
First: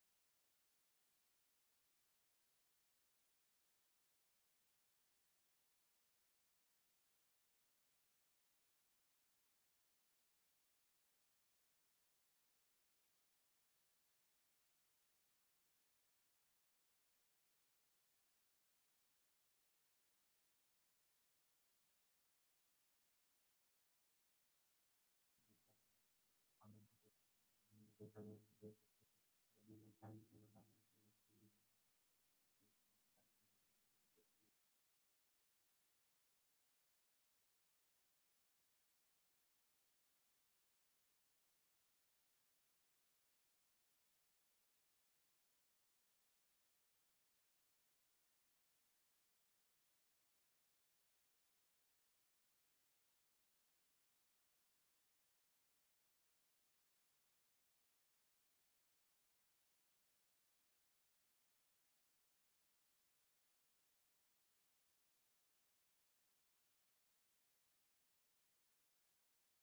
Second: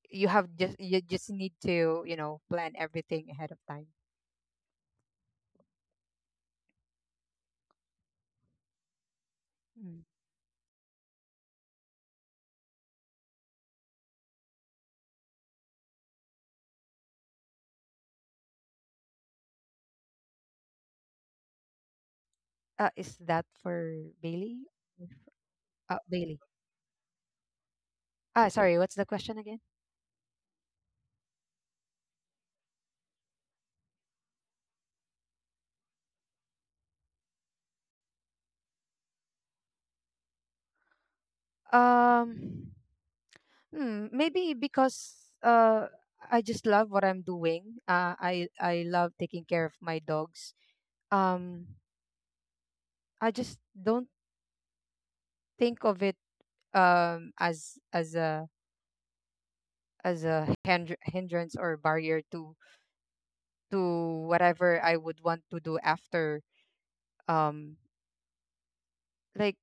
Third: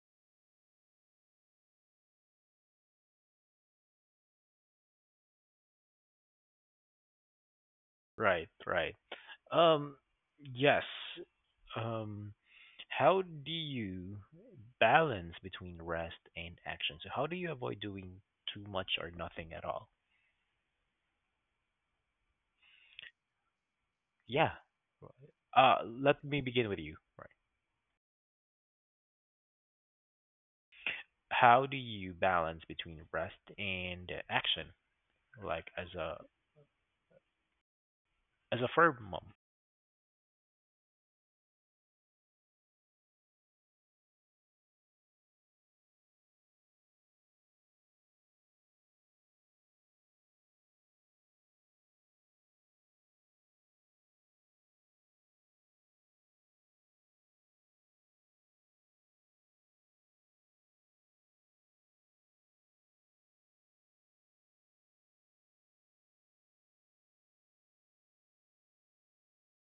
B: you just need to, plan everything ahead of time.
A: Right, right. Um,
B: Mm.
A: yes. Um, how do you balance between rest and action? So how do you avoid doing too much or nothing at all?
B: Is that for
A: Yeah.
B: Bailey?
A: Let me
B: Bailey.
A: begin with you.
B: Sorry, what's the question again?
A: How do you balance between rest and action like as a firm mom?
B: Um, maybe because I just love what I'm doing. I love taking care of my dogs. Um, I just don't think of it um as as a as a hindrance or barrier to whatever I would want to do after. Um, like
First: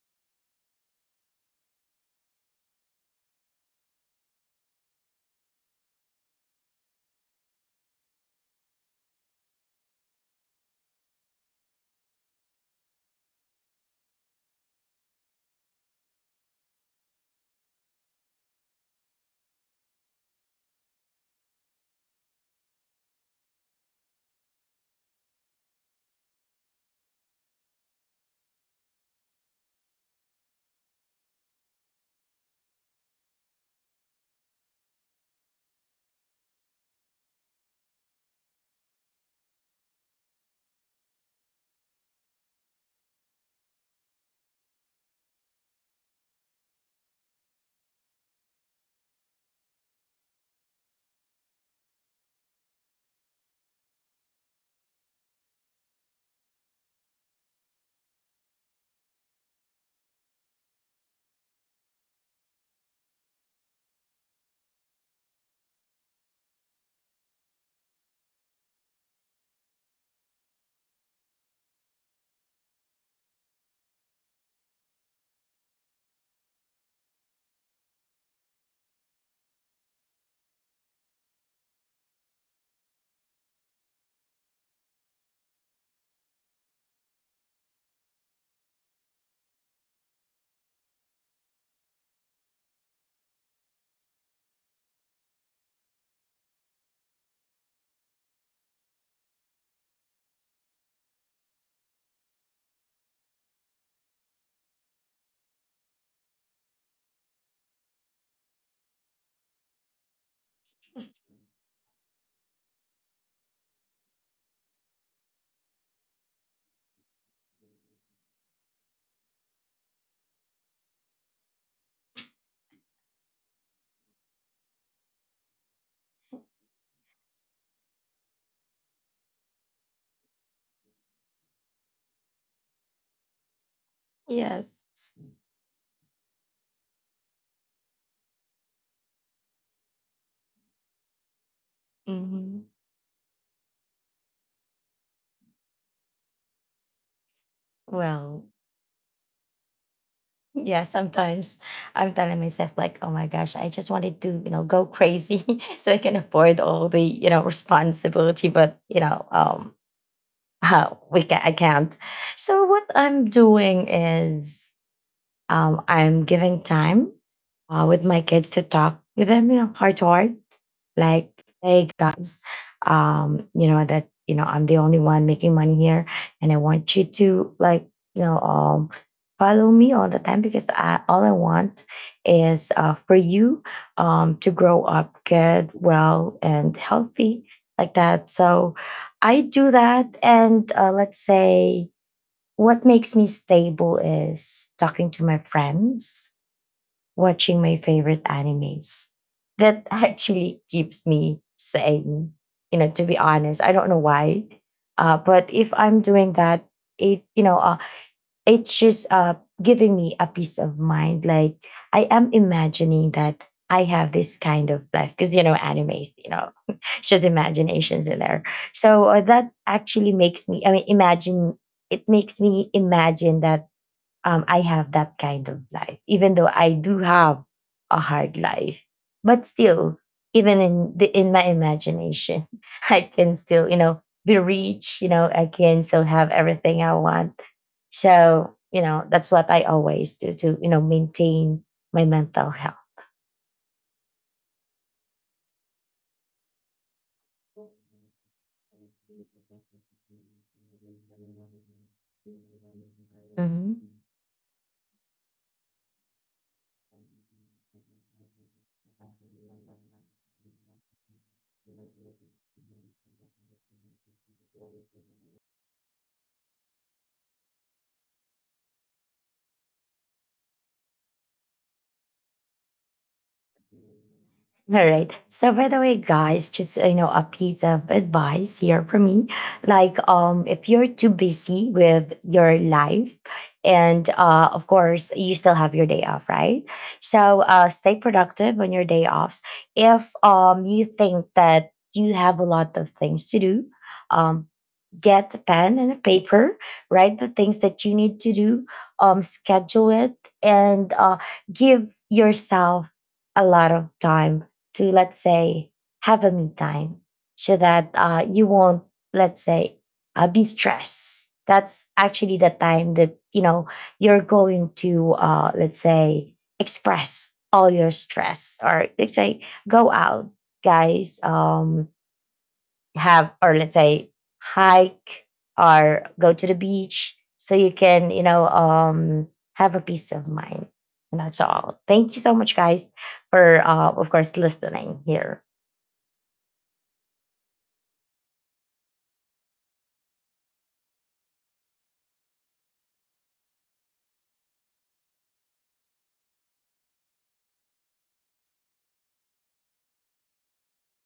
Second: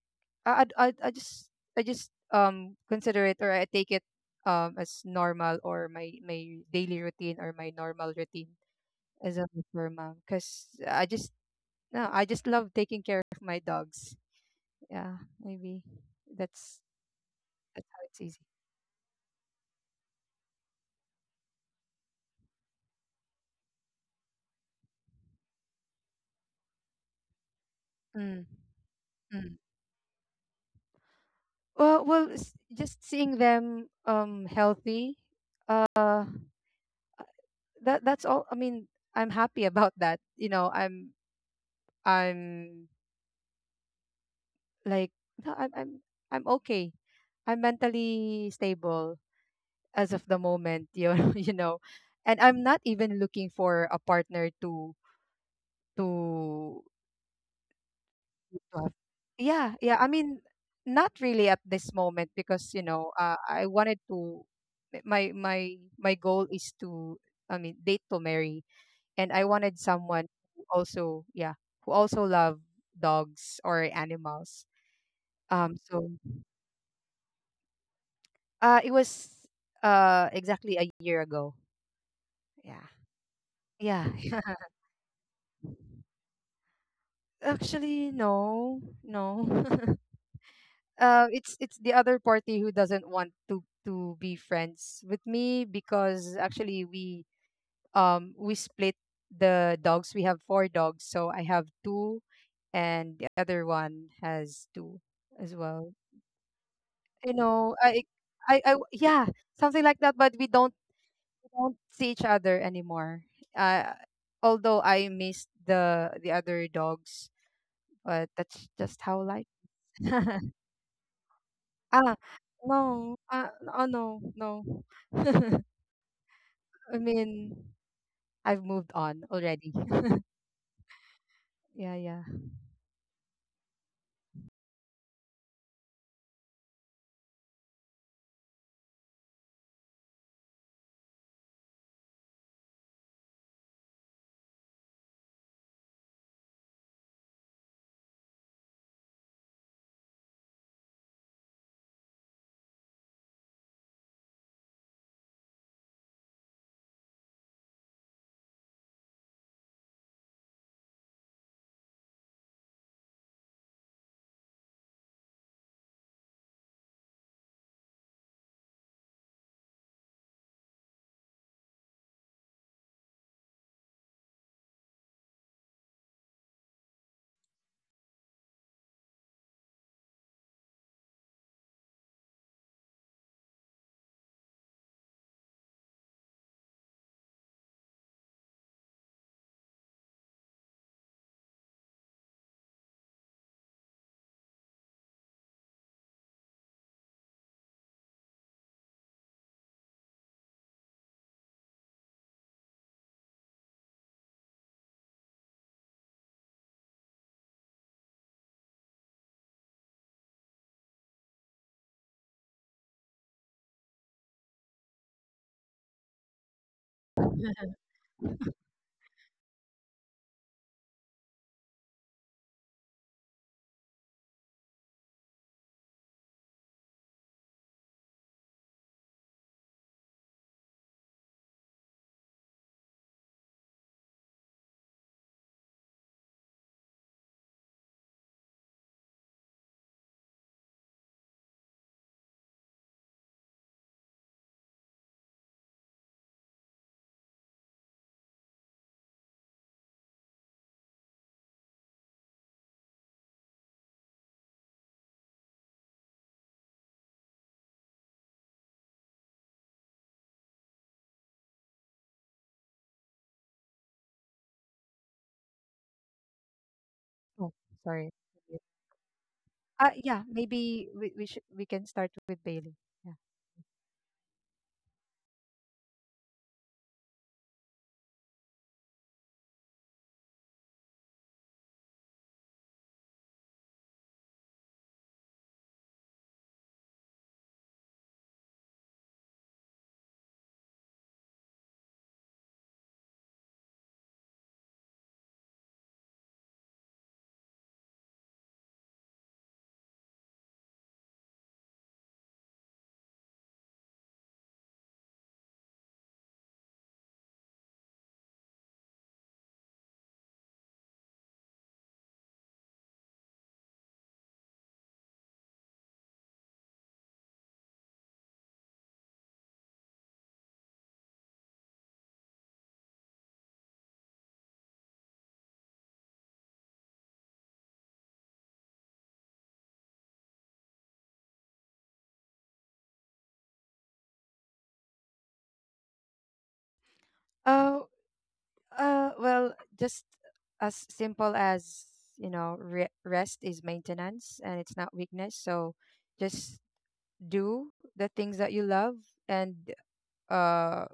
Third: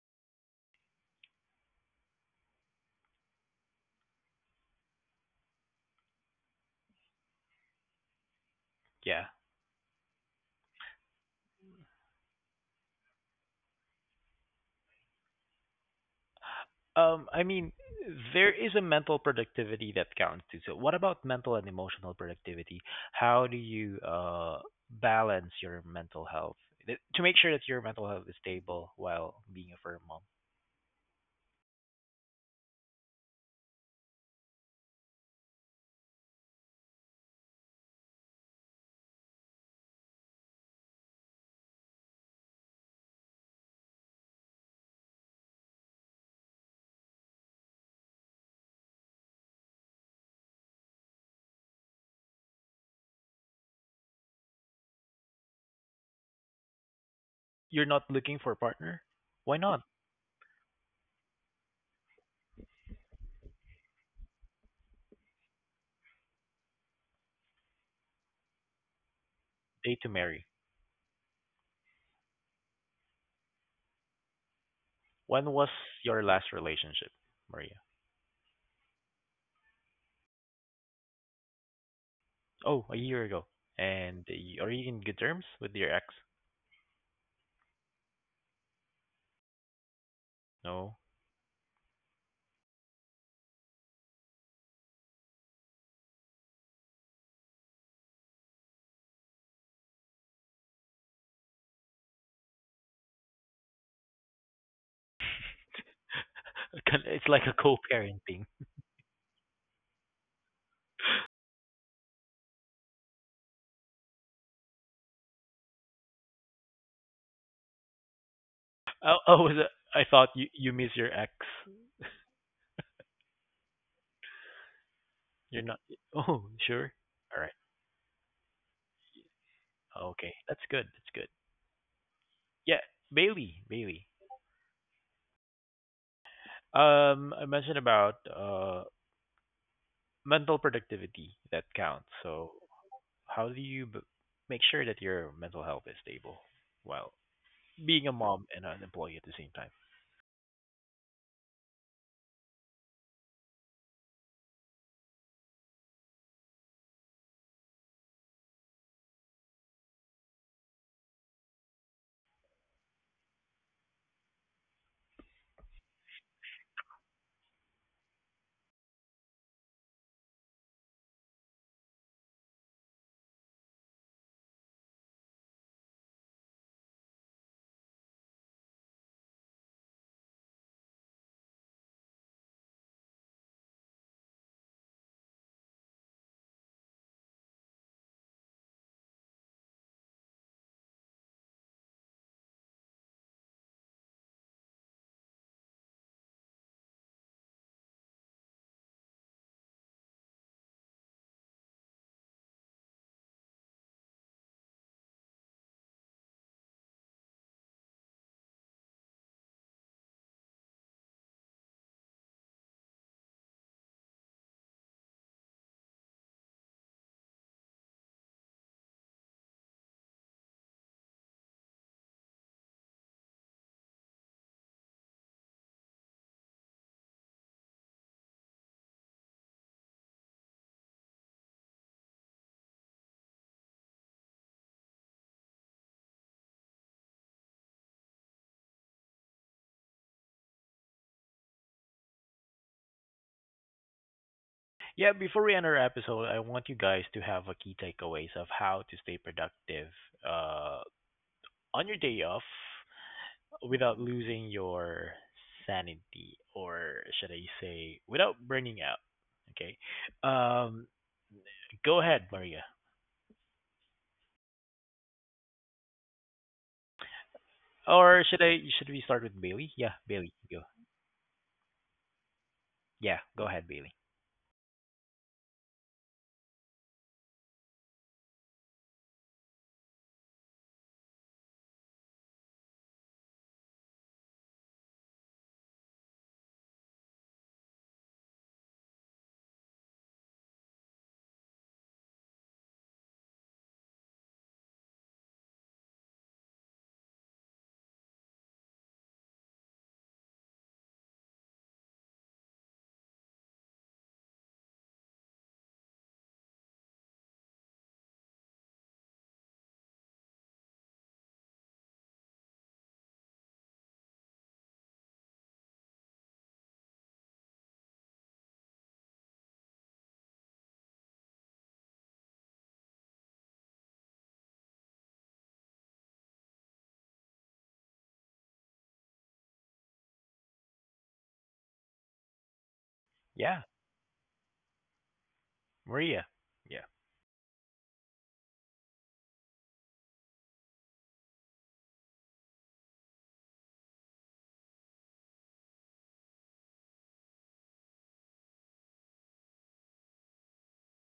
B: I I I I just I just consider it, or I take it as normal, or my daily routine, or my normal routine
A: Yeah.
B: as a for mom, because I just no, I just love taking care of my dogs. Yeah, maybe that's
A: um i mean
B: that's how it's easy.
A: there is a mental productivity that counts too, so what about mental and emotional productivity? How do you balance your mental health to make sure that your mental health is
B: Mm.
A: stable while
B: Mm.
A: being a firm mom?
B: Well, just seeing them healthy. Uh, that's all. I mean, I'm happy [LAUGHS] about that. You know, I'm like No, I'm okay. I'm mentally stable as of the moment. You [LAUGHS] and I'm not even looking for a partner to, to
A: You're not looking for a
B: good to have.
A: partner? Why
B: Yeah,
A: not?
B: yeah. I mean, not really at this moment, because, I wanted to, my goal is to, I mean, date to marry, and I wanted
A: Date to
B: someone
A: marry.
B: who also, yeah, who also love dogs or animals.
A: When was
B: Um so
A: your last relationship, Maria?
B: uh it was exactly a year ago. Yeah.
A: Oh, a year ago.
B: Yeah.
A: And
B: [LAUGHS]
A: are you in good terms with your ex?
B: Actually, no. No. [LAUGHS]
A: No,
B: It's the other party who doesn't want to be friends with me, because actually we split the dogs. We have four dogs, so I have two, and the other one has two as well.
A: it's
B: You
A: like a
B: know,
A: co-parenting.
B: I Yeah, something like that. But we don't see each other anymore. Uh, although I miss the other dogs, but that's just
A: Oh,
B: how
A: oh,
B: life.
A: was I thought you
B: [LAUGHS]
A: you miss your ex.
B: Ah, no, oh, no, no. [LAUGHS]
A: You're not. Oh, sure.
B: I
A: All
B: mean,
A: right.
B: I've moved on already. [LAUGHS]
A: Okay, that's good. That's good.
B: Yeah, yeah.
A: Yeah, Bailey.
C: yes.
A: I mentioned about mental productivity that counts. So,
C: Hmm.
A: how do make sure that your mental health is stable while being a
C: Well,
A: mom and an employee at the same time?
C: yeah, sometimes I'm telling myself like, "Oh my gosh, I just wanted to, you know, go crazy [LAUGHS] so I can afford all the, you know, responsibility." But you know, [LAUGHS] how we can I can't. So what I'm doing is I'm giving time with my kids to talk with them, you know, heart to heart, like, hey guys, you know that you know I'm the only one making money here, and I want you to like, you know, follow me all the time because I, all I want is for you to grow up good, well, and healthy like that. So I do that, and let's say what makes me stable is talking to my friends, watching my favorite animes. That [LAUGHS] actually keeps me sane. You know, to be honest, I don't know why, but if I'm doing that, it you know it's just giving me a peace of mind, like I am imagining that I have this kind of life, because you know animes you know [LAUGHS] it's just imaginations in there. So that actually makes me I mean imagine, it makes me imagine that I have that kind of life, even though I do have a hard life. But still, even in the, in my imagination, [LAUGHS] I can still, you know, be rich. You know, I can still have everything I want. So, you know, that's what I always do to, you know, maintain my mental health.
A: Yeah, before we end our episode, I want you guys to have a key takeaways of how to stay productive uh, on your day off
C: Mhm.
A: without losing your sanity, or should I say without burning out? Okay. Um Go ahead, Maria.
B: Oh, sorry.
A: Or should we start with Bailey? Yeah, Bailey.
B: Yeah,
A: Go.
B: maybe we can start with Bailey.
A: Yeah,
B: Yeah.
A: go ahead, Bailey.
C: All right. So by the way, guys, just you know, a piece of advice here from me. Like, if you're too busy with your life, and of course, you still have your day off, right? So stay productive on your day offs. If you think that you have a lot of things to do, um, get a pen and a paper, write the things that you need to do, schedule it and give yourself a lot of time to let's say have a me time, so that you won't let's say be stressed. That's actually the time that you know you're going to let's say express all your stress or let's say go out, guys. Have or let's say hike or go to the beach, so you can you know have a peace of mind. And that's all, thank you so much guys for
A: Yeah,
C: of course listening here.
A: Maria. Yeah.
B: Oh, well, just as simple as, re rest is maintenance, and it's not weakness. So just do the things that you love, and uh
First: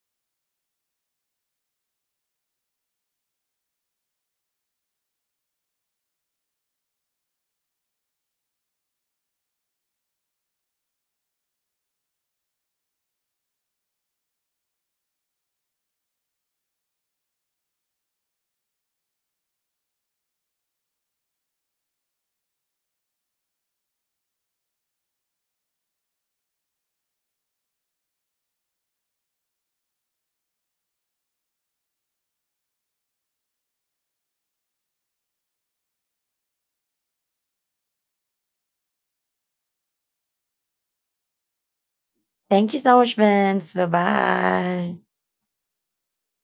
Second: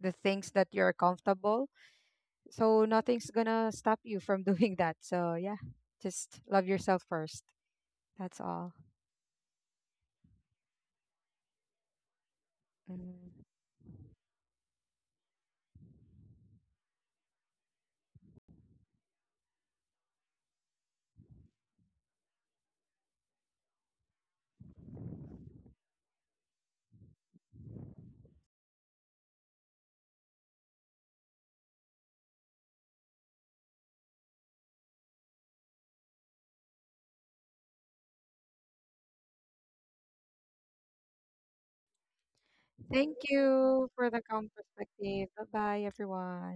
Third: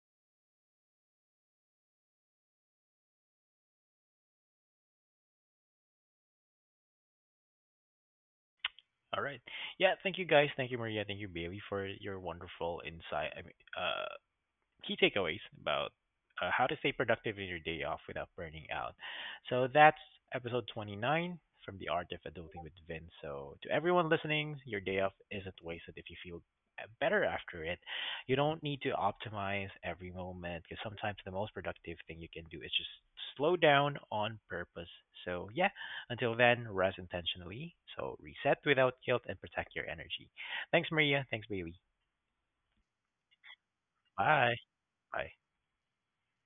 B: the things that you're comfortable. So nothing's gonna stop you from [LAUGHS] doing that. So yeah, just love yourself first. That's all.
A: All right. Yeah, thank you guys. Thank you, Maria. Thank you, Bailey, for your wonderful insight. I
B: Mm.
A: mean, key takeaways about how to stay productive in your day off without burning out. So that's episode 29 from The Art of Adulting with Vince. So to everyone listening, your day off isn't wasted if you feel better after it. You don't need to optimize every moment because sometimes the most productive thing you can do is just slow down on purpose. So yeah, until then, rest intentionally. So reset without guilt and protect your energy. Thanks, Maria. Thanks, Bailey.
C: Thank you so
B: Thank
C: much, Vince.
B: you
C: Bye
B: for the calm
A: Bye.
C: bye.
B: perspective.
A: Bye.
B: Bye bye, everyone.